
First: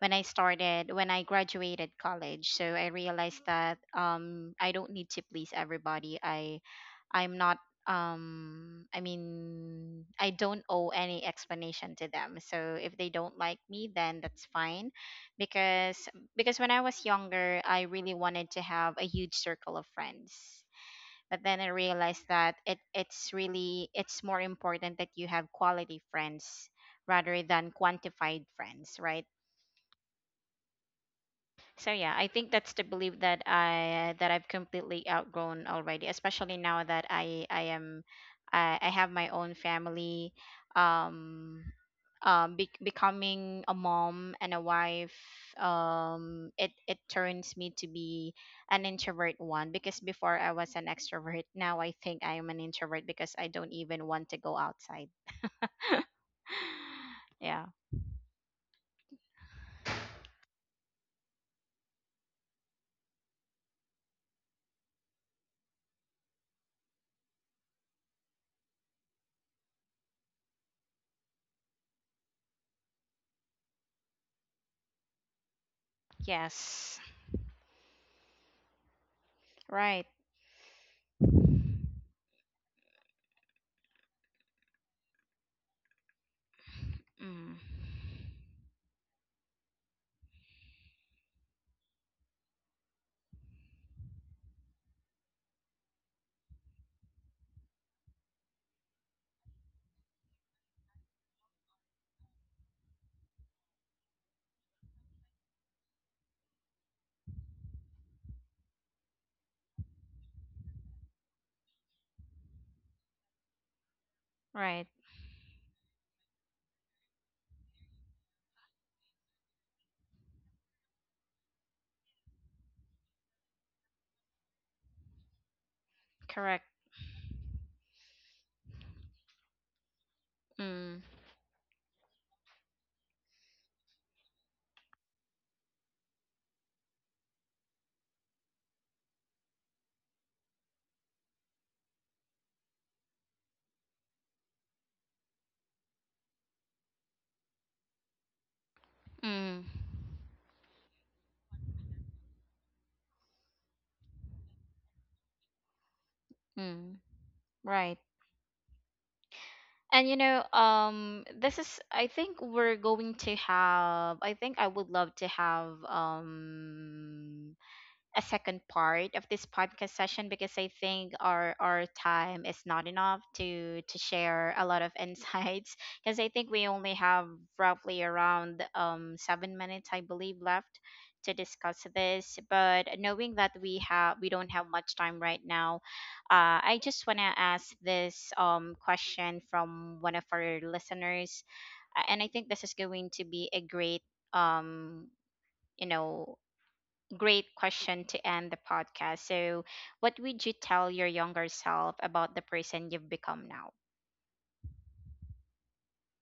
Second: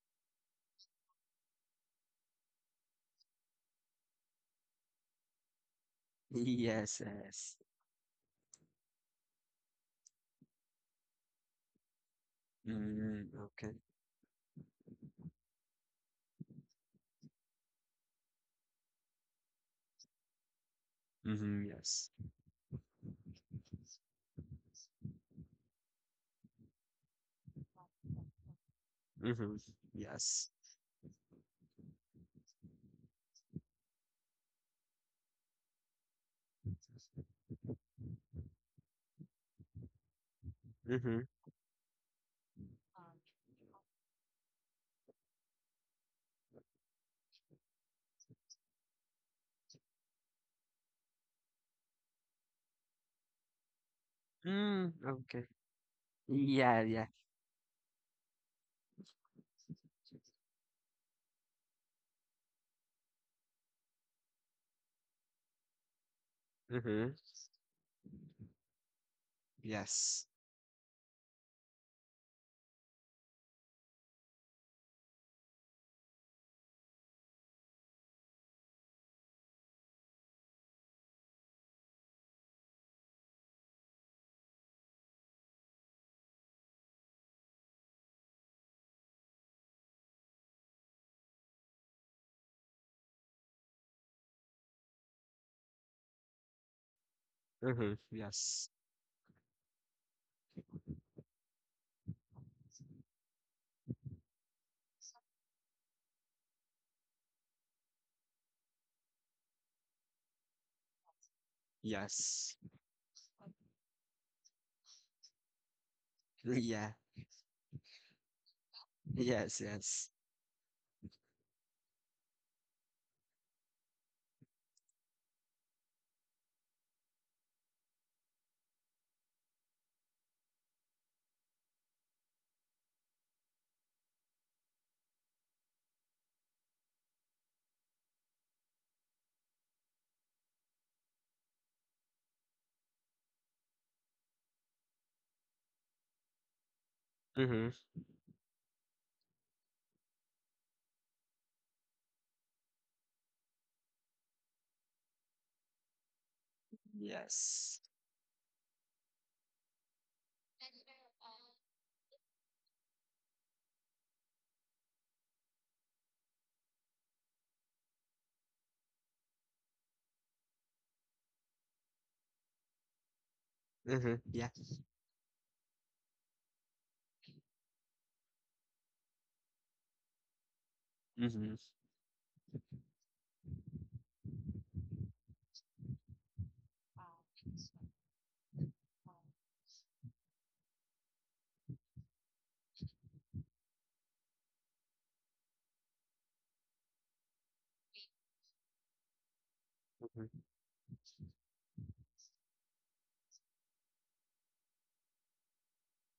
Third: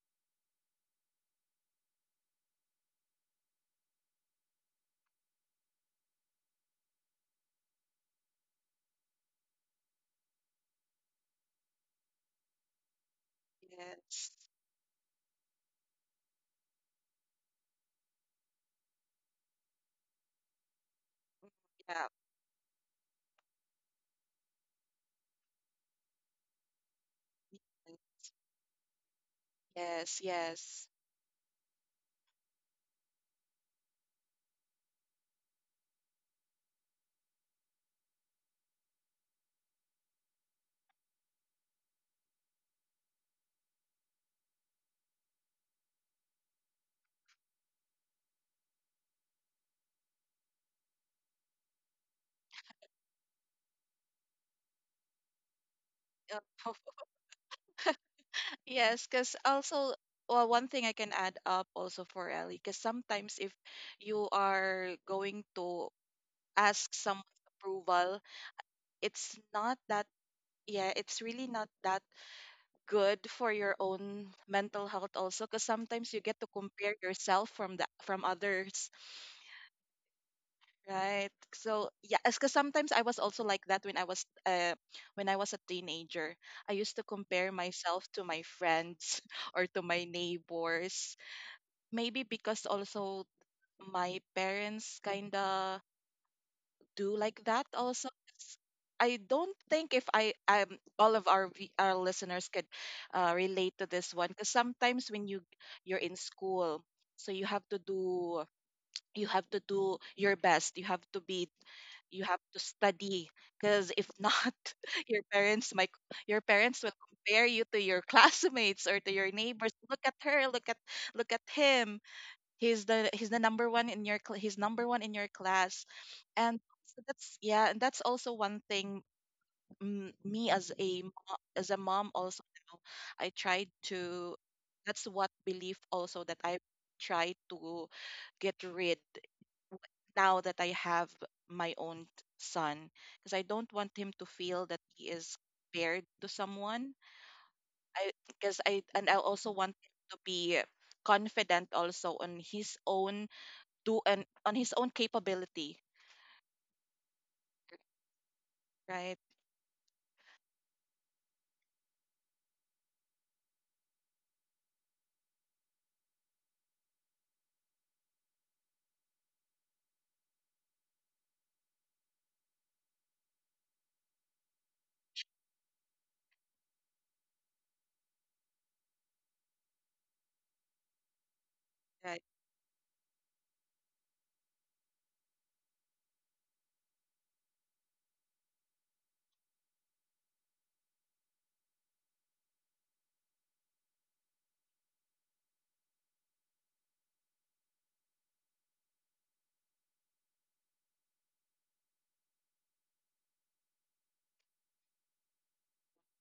Speaker 1: when I started, when I graduated college. So I realized that, um, I don't need to please everybody. I
Speaker 2: Yes,
Speaker 1: I'm
Speaker 2: yes.
Speaker 1: not um I mean, I don't owe any explanation to them, so if they
Speaker 2: Mm,
Speaker 1: don't like
Speaker 2: okay.
Speaker 1: me, then
Speaker 3: yes.
Speaker 1: that's fine. Because because when I was younger, I really wanted to have a huge circle of friends. But
Speaker 3: Mm,
Speaker 1: then
Speaker 2: Mm-hmm,
Speaker 1: I
Speaker 3: yeah.
Speaker 2: yes.
Speaker 1: realized that it it's really, it's more important that you have quality friends rather than
Speaker 3: Mm,
Speaker 1: quantified friends, right?
Speaker 2: Mm-hmm,
Speaker 3: yes,
Speaker 2: yes.
Speaker 3: yes.
Speaker 1: So, yeah, I think that's the belief that I that I've completely outgrown already, especially now that I I am, I, I have my own family,
Speaker 2: Mm-hmm.
Speaker 1: um, um, be- becoming a mom and a wife. Um, it it turns me to be an introvert one, because before I was an extrovert. Now I think I am an introvert because I don't even want to go
Speaker 2: Mm,
Speaker 1: outside.
Speaker 2: okay.
Speaker 3: Uh,
Speaker 2: Yeah, yeah.
Speaker 1: Yeah.
Speaker 3: Yes, because also, well, one thing I can add up also for Ellie, because sometimes if you are going to ask
Speaker 2: Mm-hmm.
Speaker 3: someone's approval, it's not that,
Speaker 2: Yes.
Speaker 3: yeah, it's really not that good for your own mental health also, because sometimes you get to compare
Speaker 1: Yes.
Speaker 3: yourself from the from others.
Speaker 1: Right.
Speaker 3: Right. So yeah, because sometimes I was also like that when I was, uh when I was a teenager. I used to compare
Speaker 1: Mm.
Speaker 3: myself to my friends or to my neighbors. Maybe because also my parents kinda do like that
Speaker 2: Mm-hmm.
Speaker 3: also. It's-
Speaker 2: Yes.
Speaker 3: I don't think if I um All of our vi- our listeners could, uh, relate to this one, because sometimes when you you're in school, so you have to do you have to do your best. You have to be you have to
Speaker 2: Yes.
Speaker 3: study, because if not,
Speaker 1: Right.
Speaker 3: your parents might your parents will
Speaker 2: Yeah.
Speaker 3: compare you to your classmates or to your
Speaker 2: Yes,
Speaker 3: neighbors. Look
Speaker 2: yes.
Speaker 3: at her, look at look at him, he's the he's the number one in your cl- he's number one in your class. And
Speaker 1: Correct.
Speaker 3: so that's, yeah, and that's also one thing, mm, me as a
Speaker 1: Mm.
Speaker 3: mo- as a mom also, I tried to that's what belief also that I try to get rid now that I have my own son, because I don't want him to feel that he is compared to someone.
Speaker 2: Mm-hmm.
Speaker 3: I because I and I also
Speaker 1: Mm,
Speaker 3: want him to be confident also on his own do and on his own capability.
Speaker 1: mm,
Speaker 2: Yes.
Speaker 1: right.
Speaker 3: Right,
Speaker 1: And you know, um, this is, I think we're going to have, I think I would love to have um a second part of this podcast session, because I think our our time is not enough to to
Speaker 2: Mm-hmm. Yeah.
Speaker 1: share a lot of insights because I think we only have roughly around um seven minutes, I believe, left to
Speaker 2: Mm-hmm.
Speaker 1: discuss
Speaker 3: right.
Speaker 1: this. But knowing that we have we don't have much time right now, uh, I just want to ask this um question from one of our listeners. Uh, and I think this is going to be a great um you know great question to end the podcast. So, what would you tell your younger self about the person you've become now?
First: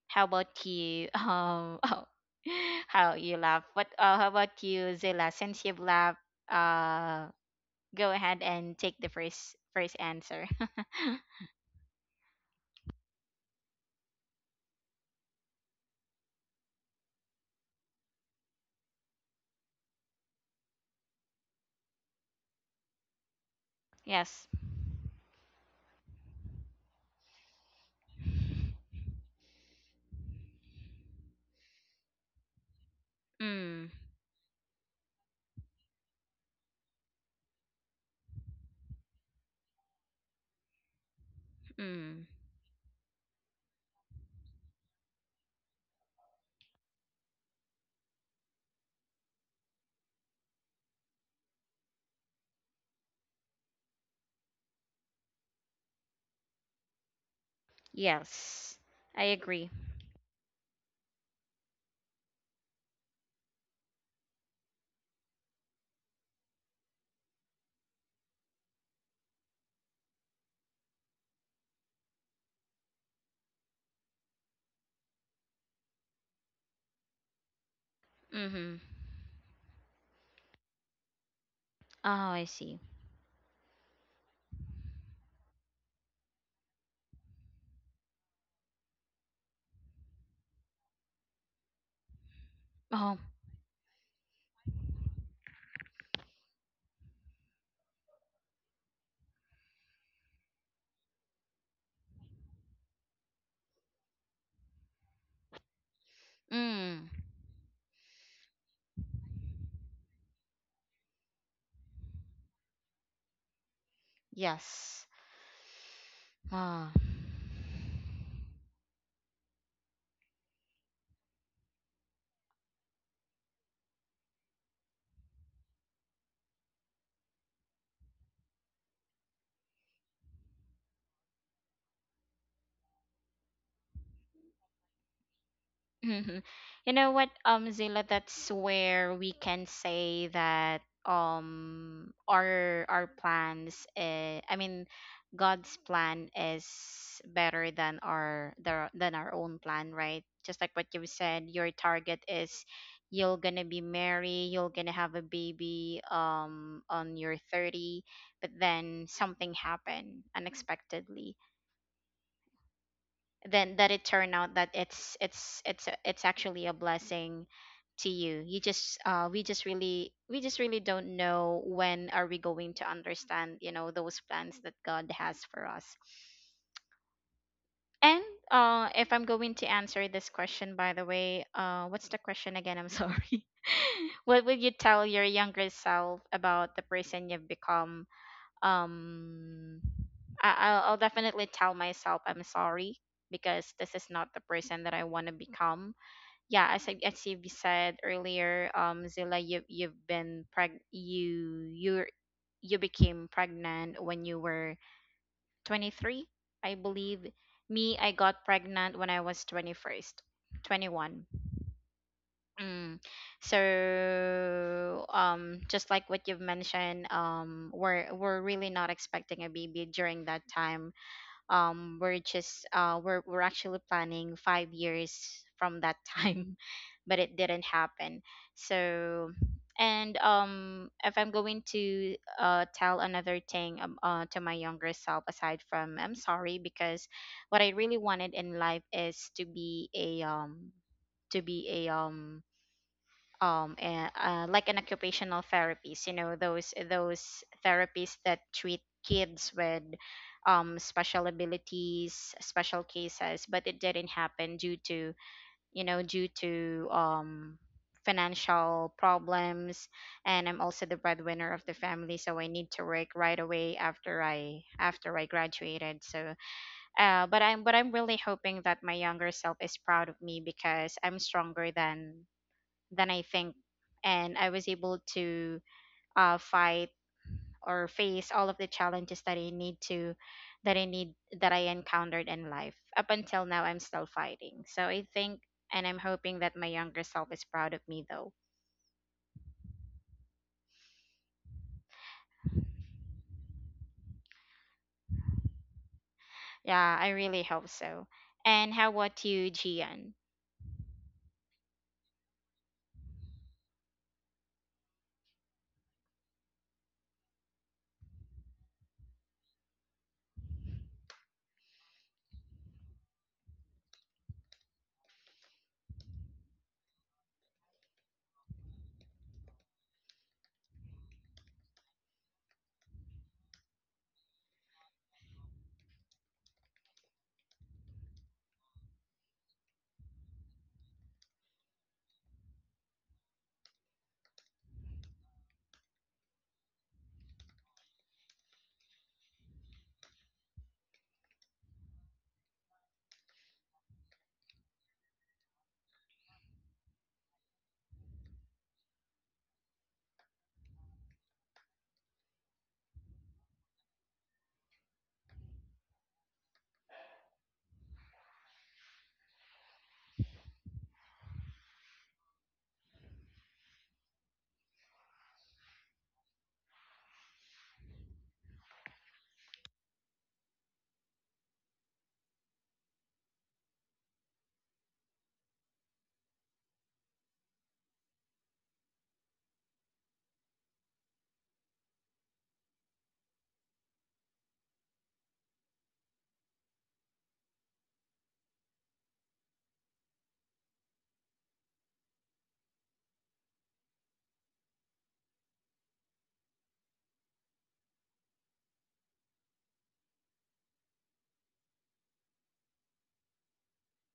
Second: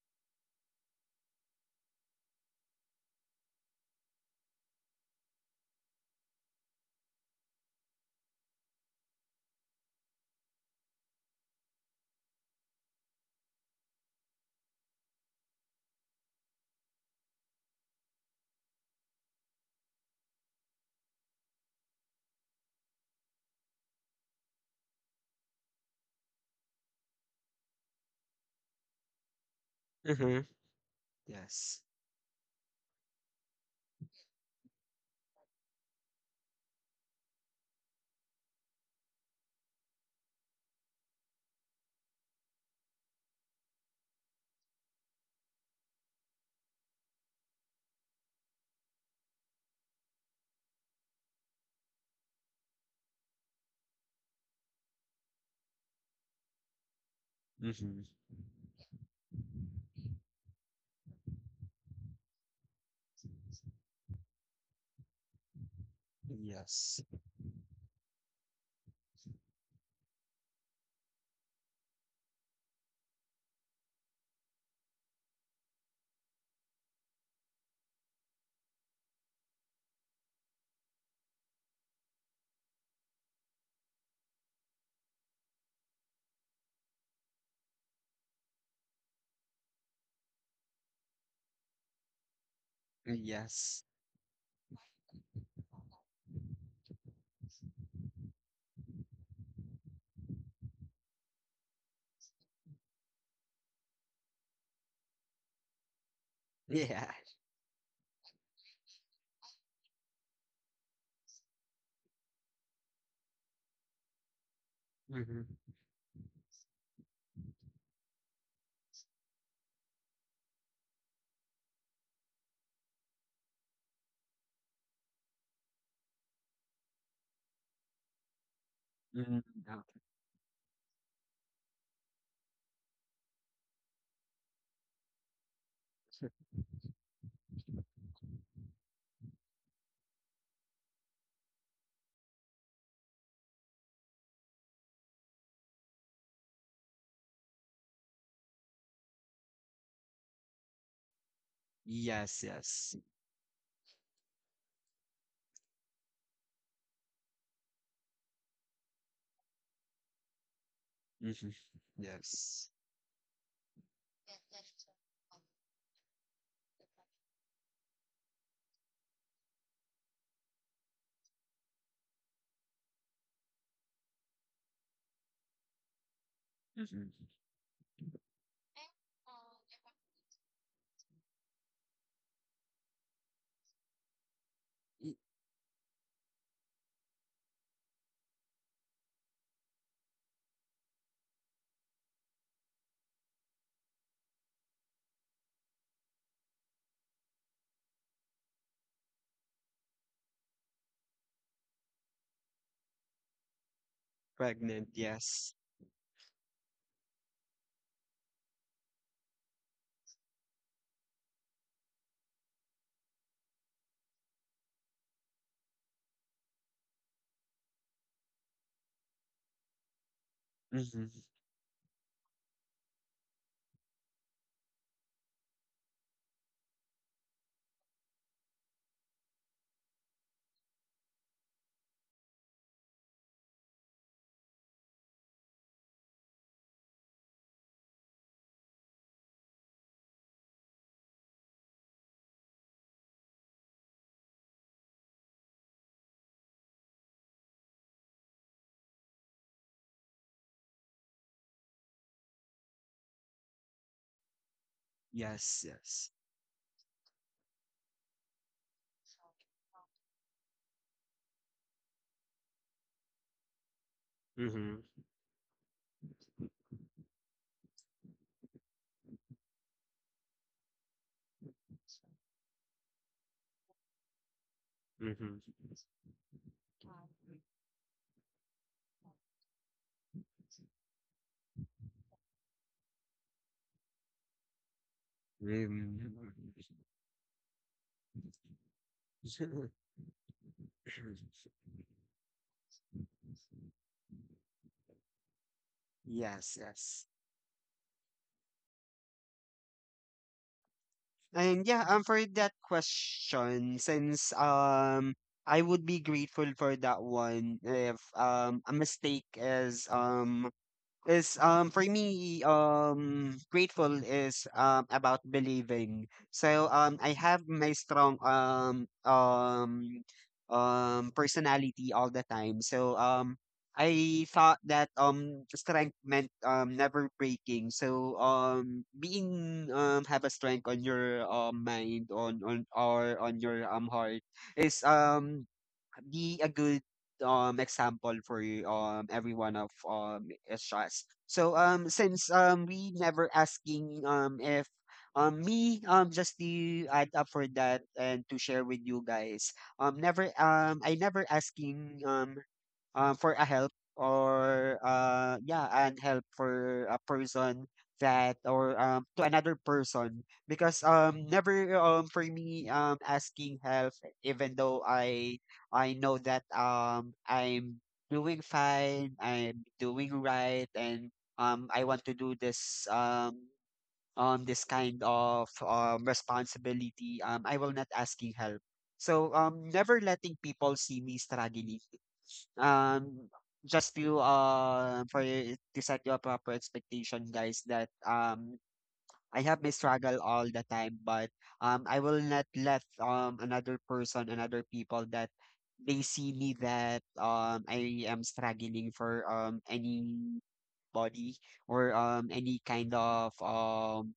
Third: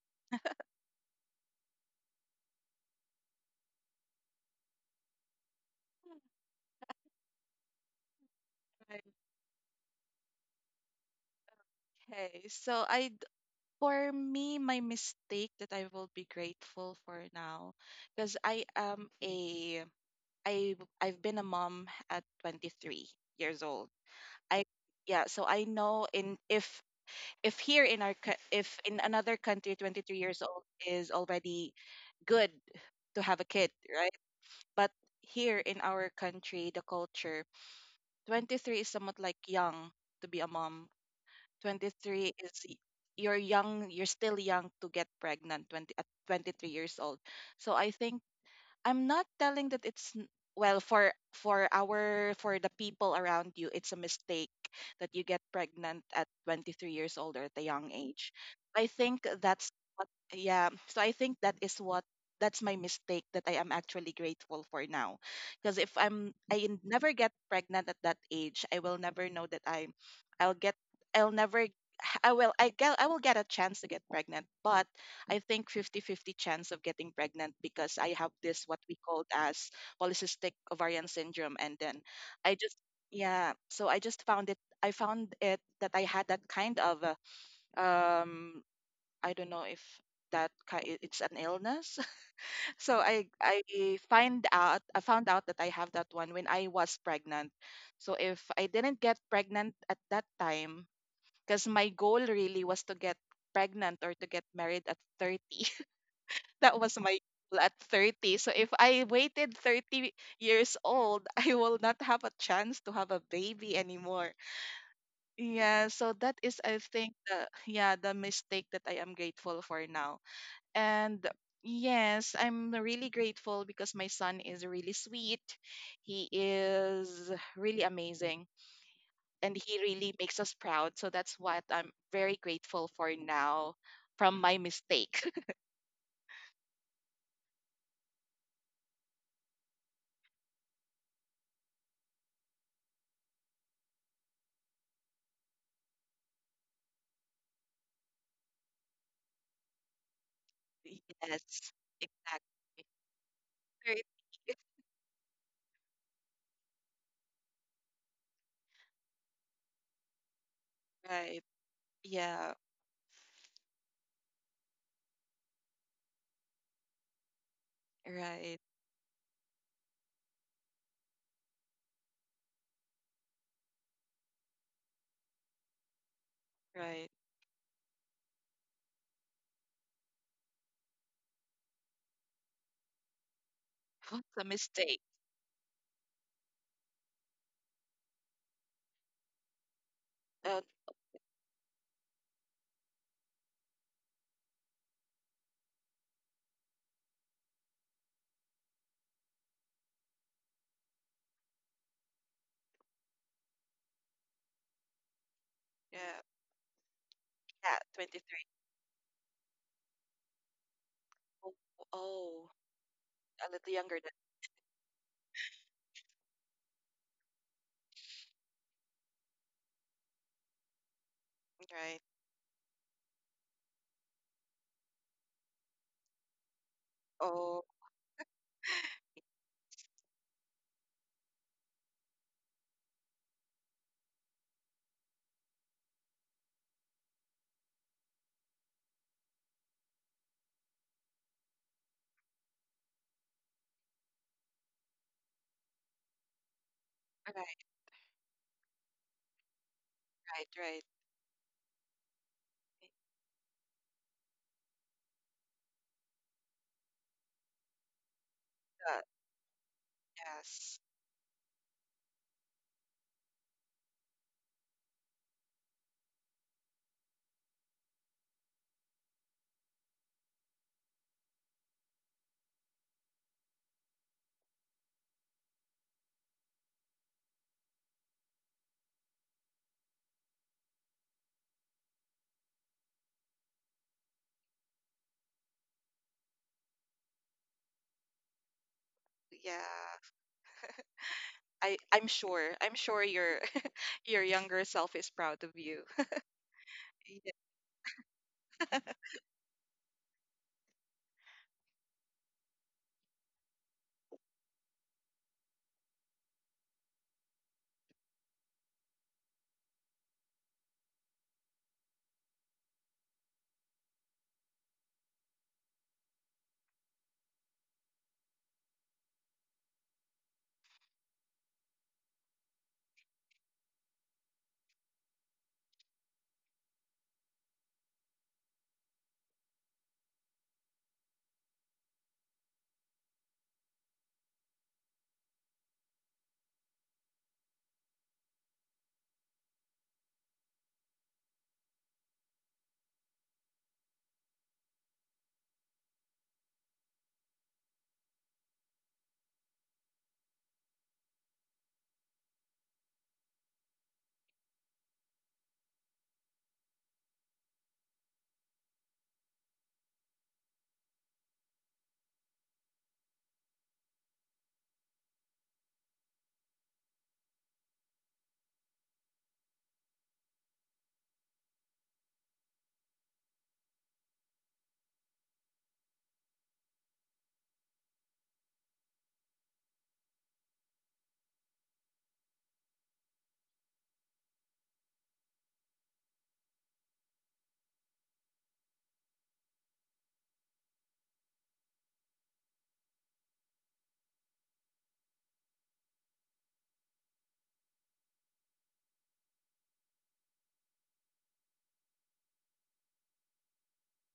Speaker 1: How about you? Um, oh, how you laugh? What? Uh, how about you, Zilla? Since you've laughed, uh, go ahead and take the first first answer.
Speaker 3: Okay. So I d- for me, my mistake that I will be grateful for now, because I am a, I I've been a mom at twenty-three years old.
Speaker 1: Yes.
Speaker 3: I Yeah, so I know, in if if here in our co- if in another country, twenty-three years
Speaker 2: Mhm.
Speaker 3: old is already
Speaker 2: Yes.
Speaker 3: good to have a kid,
Speaker 1: Mm.
Speaker 3: right? But here in our country, the culture, twenty-three is somewhat like young to be a mom.
Speaker 1: Mm.
Speaker 3: twenty-three is y- you're young, you're still young to get pregnant, twenty at twenty-three years old. So I think I'm not telling that it's n- well, for for our for the people around you, it's a mistake that you get pregnant at twenty-three years old or at a young
Speaker 2: Mhm.
Speaker 3: age.
Speaker 1: Yes.
Speaker 3: I think
Speaker 1: I
Speaker 3: that's
Speaker 1: agree.
Speaker 3: what yeah, so I think that is what that's my mistake that I am actually grateful for now. Because if I'm I n-
Speaker 2: Yes.
Speaker 3: never get pregnant at that age, I will never know that I, I'll get I'll never I will I get I will get a chance to get pregnant, but I think fifty-fifty chance of getting pregnant because I have this
Speaker 1: Mm-hmm.
Speaker 3: what we called as polycystic ovarian syndrome. And then
Speaker 1: Oh, I
Speaker 3: I just
Speaker 1: see.
Speaker 3: yeah, so I just found it I found it that I had that kind of, uh, um I don't know if that ki- i- it's an illness. So
Speaker 1: Oh.
Speaker 3: I I
Speaker 2: Yes.
Speaker 3: find out I found out that I have that one when I was pregnant. So if I didn't get pregnant at that time, because my goal really was to get pregnant or to get married at thirty. That was
Speaker 2: Yeah.
Speaker 1: Mm.
Speaker 3: my goal at thirty. So if I waited thirty years old, I will not have a chance to have a baby anymore.
Speaker 1: Yes.
Speaker 2: Mhm.
Speaker 3: Yeah, so that is, I
Speaker 1: Ah.
Speaker 3: think, the yeah, the mistake that I am grateful for now. And yes, I'm really grateful because my son is really sweet. He is really amazing,
Speaker 2: Mhm.
Speaker 3: and he
Speaker 2: Okay.
Speaker 3: really makes us proud. So that's what I'm very grateful for now from my mistake.
Speaker 1: hmm You know what, um, Zila, that's where we can say that um our our plans, uh, I mean, God's plan is better than our the, than our own plan, right? Just like what you said, your
Speaker 3: Yes,
Speaker 1: target
Speaker 2: Yes,
Speaker 1: is
Speaker 3: exactly.
Speaker 2: yes.
Speaker 1: you're gonna be
Speaker 3: thirty.
Speaker 1: married,
Speaker 3: Is
Speaker 1: you're gonna have a baby um on your thirty, but then something happened unexpectedly,
Speaker 3: right.
Speaker 2: Mhm.
Speaker 3: Yeah.
Speaker 2: Yes.
Speaker 1: then that it turned out that it's it's it's a- it's actually a blessing to you.
Speaker 3: Right.
Speaker 1: You just uh we just really we just really don't know when are we going to understand, you know, those plans that God has for us.
Speaker 3: Right.
Speaker 2: Mhm.
Speaker 1: And uh, if I'm going to answer this question, by the way, uh, what's the question again? I'm sorry.
Speaker 3: What's a
Speaker 1: What would you
Speaker 3: mistake?
Speaker 1: tell
Speaker 2: Y-
Speaker 1: your younger self about the person you've become? um I,
Speaker 3: Uh,
Speaker 1: I'll, I'll definitely tell myself, I'm sorry, because this is not the person that I want to become. Yeah, as I, as you said earlier, um, Zilla, you you've been preg you you, you became pregnant when you were
Speaker 2: Pregnant, yes.
Speaker 3: yeah.
Speaker 1: twenty-three, I believe.
Speaker 3: Yeah.
Speaker 1: Me, I got
Speaker 3: twenty-three.
Speaker 1: pregnant when I was twenty-first, twenty-one.
Speaker 3: Oh, oh,
Speaker 1: Mm.
Speaker 3: a little younger than
Speaker 1: So, um, just like what you've mentioned, um, we're we're really not expecting a baby during that time.
Speaker 2: Hmm.
Speaker 3: me,
Speaker 1: Um
Speaker 3: right.
Speaker 1: we're just uh we're we're actually planning five years from that time but it didn't
Speaker 3: Oh,
Speaker 1: happen. So, and um, if I'm going to uh, tell another thing, um, uh, to my younger self aside from I'm sorry, because what I really wanted in life is to be a um to be a um um and uh, like an occupational therapist, you know, those those
Speaker 3: right,
Speaker 1: therapists that treat kids with
Speaker 3: right,
Speaker 1: um,
Speaker 3: right.
Speaker 1: special abilities, special cases. But it didn't happen due to,
Speaker 2: Yes,
Speaker 1: you know,
Speaker 2: yes.
Speaker 1: due to um, financial
Speaker 3: Uh,
Speaker 1: problems. And I'm
Speaker 3: yes.
Speaker 1: also the breadwinner of the family, so I need to work right away after I
Speaker 2: Hmm.
Speaker 1: after I graduated. So uh but I'm but I'm really hoping that my younger self is proud of me, because I'm stronger than than I think. And I was able
Speaker 2: Hmm.
Speaker 1: to uh, fight or face all of the challenges that I need to, that I need, that I encountered in life. Up until now, I'm still fighting. So I think, and I'm
Speaker 2: Mm.
Speaker 1: hoping that my younger self is proud of me though.
Speaker 3: Yeah. I I'm sure. I'm sure your your younger self is proud of you.
Speaker 2: Yes,
Speaker 1: Yeah,
Speaker 2: yes.
Speaker 1: I really hope so. And how about you, Gian?
Speaker 2: And yeah, um, for that question, since um, I would be grateful for that one if um a mistake is, um is um for me um grateful is um about believing. So um I have my strong um um um personality all the time. So um I thought that um strength meant um never breaking. So um being, um have a strength on your um mind, on on or on your um heart, is um be a good um example for you, um everyone of um us. So um since um we never asking um if um me, um just to add up for that and to share with you guys, um never um I never asking, um um, for a help or, uh, yeah, and help for a person that or, um, to another person, because um never um for me um asking help, even though I I know that um I'm doing fine, I'm doing right, and um I want to do this um um this kind of um responsibility, um I will not asking help. So um never letting people see me struggling, um just to, uh for you to set your proper expectation, guys, that um I have my struggle all the time, but um I will not let um another person, another people, that they see me that um I am struggling for um anybody or um any kind of um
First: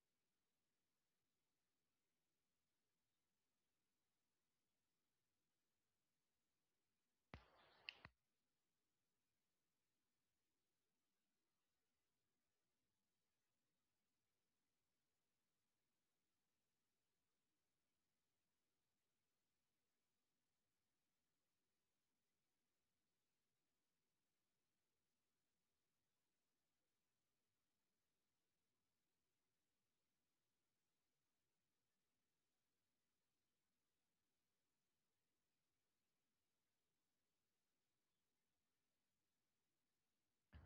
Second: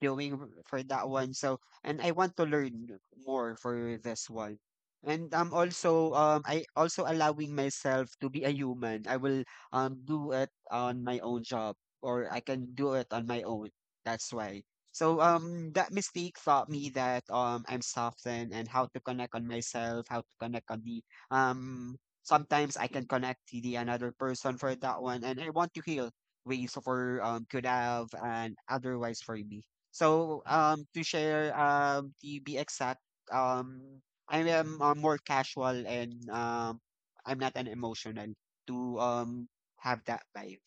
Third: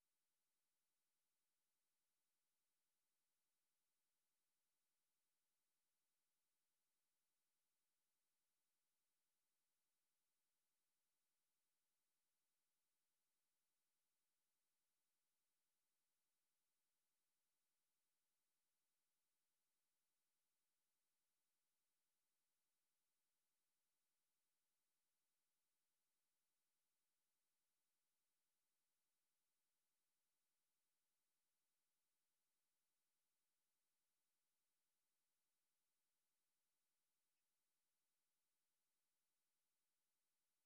Speaker 2: doing for that one. So, and I want to learn more for this one. And I'm also, um I also allowing myself to be a human. I will um do it on my own job, or I can do it on my own. That's why. So um that mistake taught me that um I'm softened and how to connect on myself, how to connect on the, um sometimes I can connect to the another person for that one, and I want to heal ways for, um could have, and otherwise for me. So um, to share, um, to be exact, um, I am, uh, more casual, and um, I'm not an emotional to um have that vibe.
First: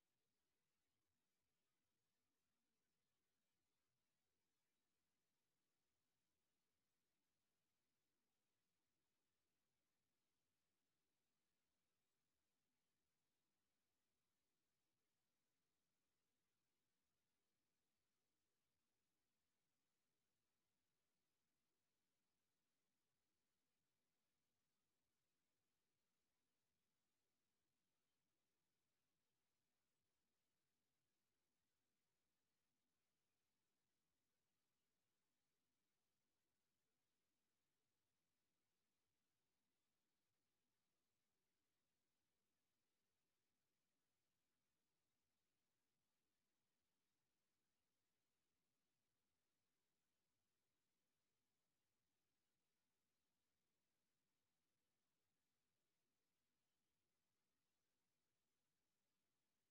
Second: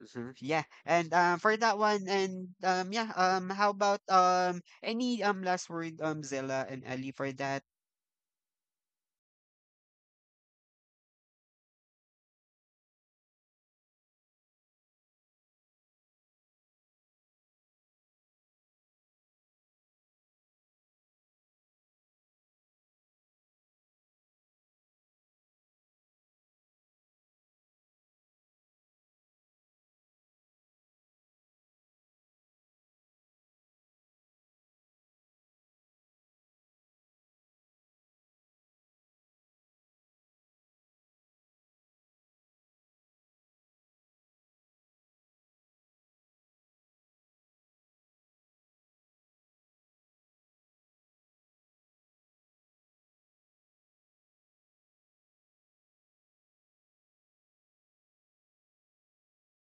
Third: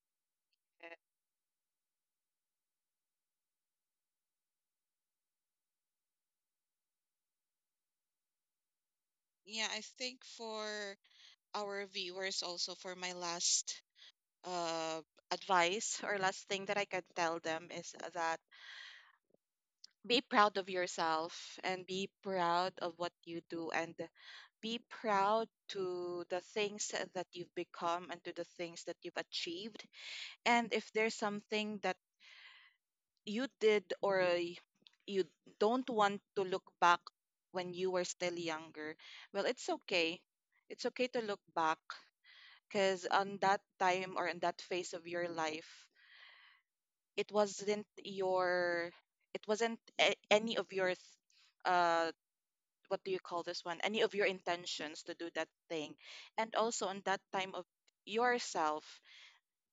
Speaker 2: Mhm. Yeah,
Speaker 3: Yeah.
Speaker 2: and um for that one, and um yeah, um how about um any um last word, um Zella and Ellie, for that?
Speaker 3: Yeah, I think for our viewers, also for my last, uh, advice or last thing that I can tell them is that, be proud of yourself, and be proud of what you do, and be proud to the things that you've become and to the things that you've achieved. And if there's something that you did or y- you don't want to look back when you were still younger, well, it's okay. It's okay to look back because on that time or in that phase of your life, it wasn't your, it wasn't a- any of your th- uh what do you call this one any of your intentions to do that thing. And also on that time of yourself,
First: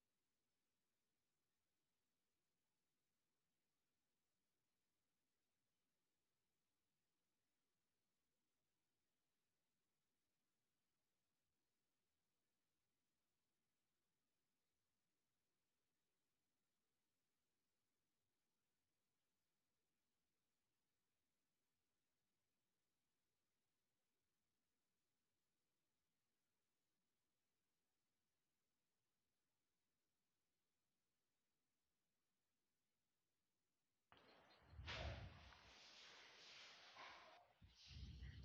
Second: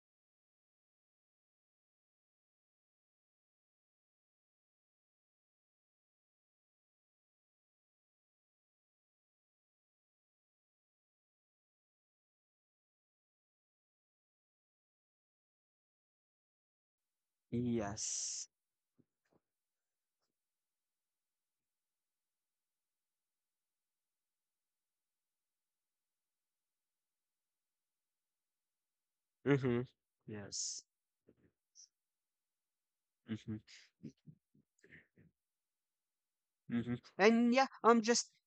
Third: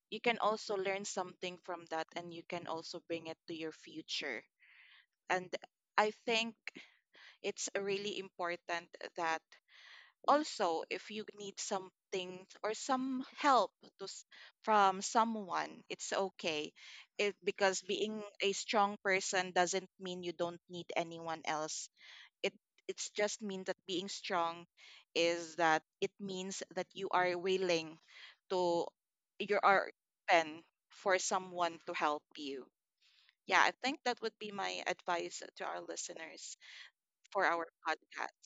Speaker 3: you can also learn something from that, and you can also bring it to your future. And I think it's really important that also, if you need something or some help, to, s- from someone, it's okay. It, because being
Speaker 2: Yes.
Speaker 3: a strong person doesn't mean you don't need anyone else. It it's just mean that being strong is that it means that you are willing to you
Speaker 2: Mm-hmm.
Speaker 3: are open
Speaker 2: Yes.
Speaker 3: for someone to help you.
Speaker 2: Mm-hmm.
Speaker 3: Yeah, I think that would be my advice to our listeners
Speaker 2: Mm-hmm. And
Speaker 3: for
Speaker 2: yeah,
Speaker 3: our
Speaker 2: um, just.
Speaker 3: podcast.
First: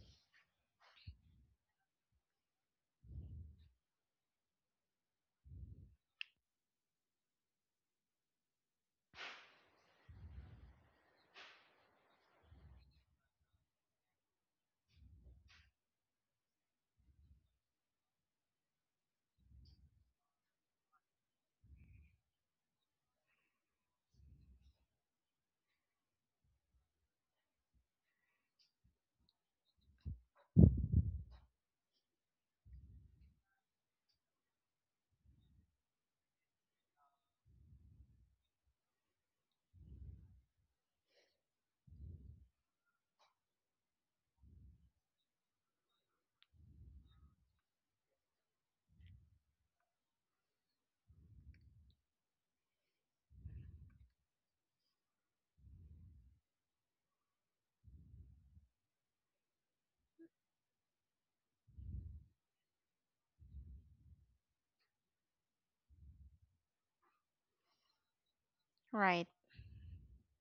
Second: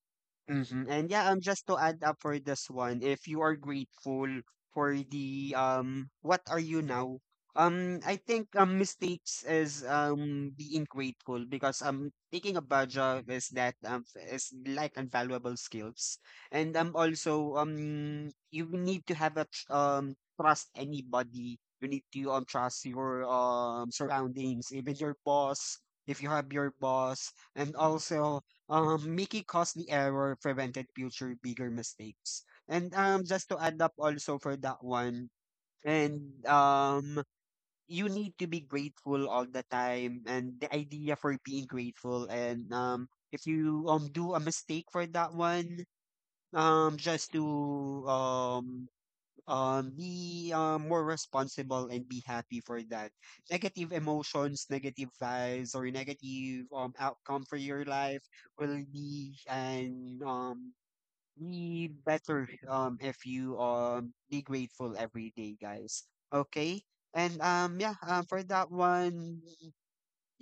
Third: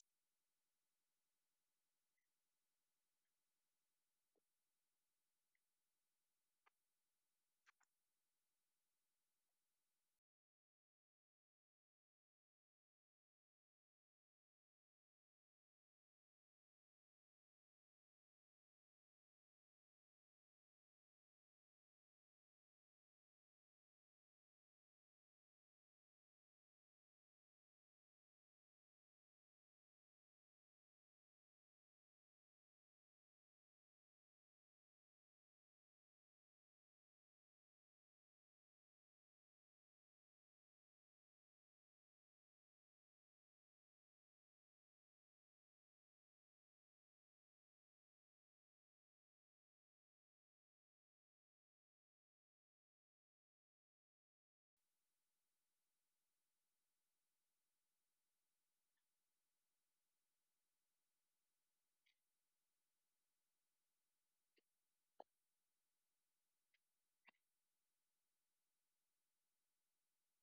Speaker 2: Mm-hmm. And yeah, um, just to add up for this one, if you are grateful for the, um, what are you now? Um, I think um, mistakes is um being grateful, because um taking a bad job is that um is like invaluable skills, and um also um you need to have a tr- um trust anybody. You need to um trust your um surroundings, even your boss. If you have your boss, and also. Um, making costly error prevented future bigger mistakes. And um, just to add up also for that one, and um, you need to be grateful all the time. And the idea for being grateful, and um, if you um do a mistake for that one, um, just to, um um be um more responsible, and be happy for that. Negative emotions, negative vibes, or negative um outcome for your life will be, and um be better um if you um be grateful every day, guys. Okay, and um yeah, um for that
Speaker 1: Right.
Speaker 2: one,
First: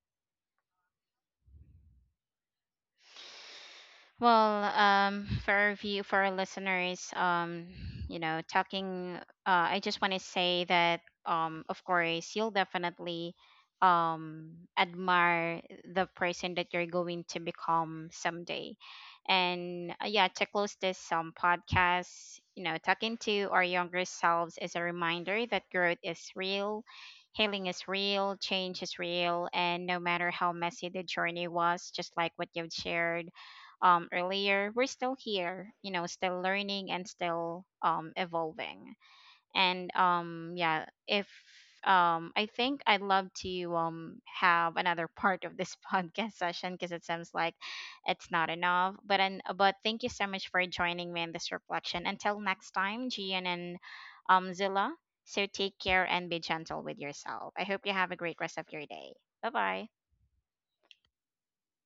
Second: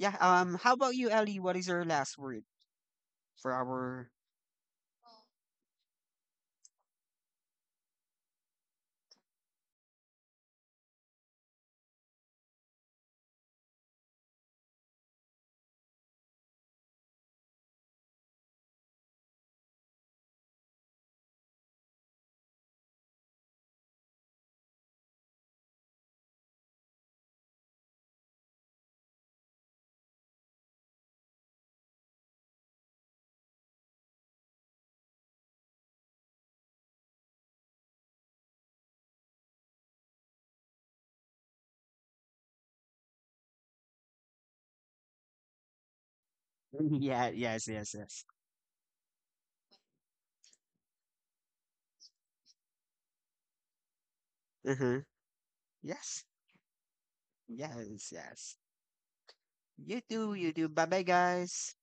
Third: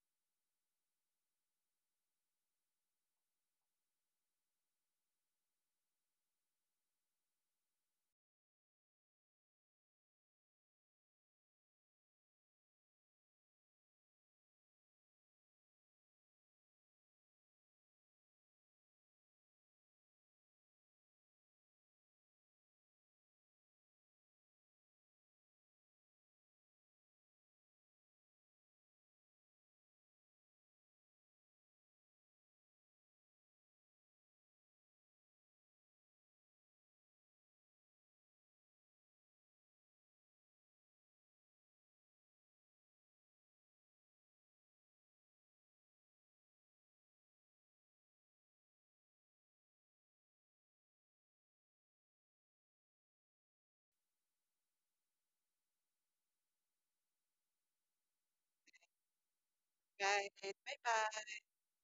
Speaker 2: yeah, um how about you, Ellie, what is your last word for our
Speaker 1: Well, um, for our view, for our listeners, um, you know, talking, uh, I just want to say that, um, of course, you'll definitely, um, admire the person that you're going to become someday. And uh, yeah, to close this um, podcast, you know, talking to our younger selves is a reminder that growth is real, healing is real, change is real, and no matter how messy the journey was, just like what you've shared um, earlier, we're still here, you know, still learning and still um, evolving. And um, yeah, if um, I think I'd love to um, have another part of this podcast session, because it seems
Speaker 2: yeah,
Speaker 1: like
Speaker 2: yes, yes, yes,
Speaker 1: it's not enough. But and but thank you so much for joining me in this reflection. Until next time, Gian and um, Zilla.
Speaker 2: uh-huh,
Speaker 1: So take care and
Speaker 2: yes,
Speaker 1: be gentle with yourself. I hope you have
Speaker 2: yes,
Speaker 1: a great rest
Speaker 2: yes.
Speaker 1: of your day. Bye bye.
Speaker 2: You
Speaker 3: Right.
Speaker 2: too, you too.
Speaker 3: Bye
Speaker 2: Bye bye,
Speaker 3: bye.
Speaker 2: guys.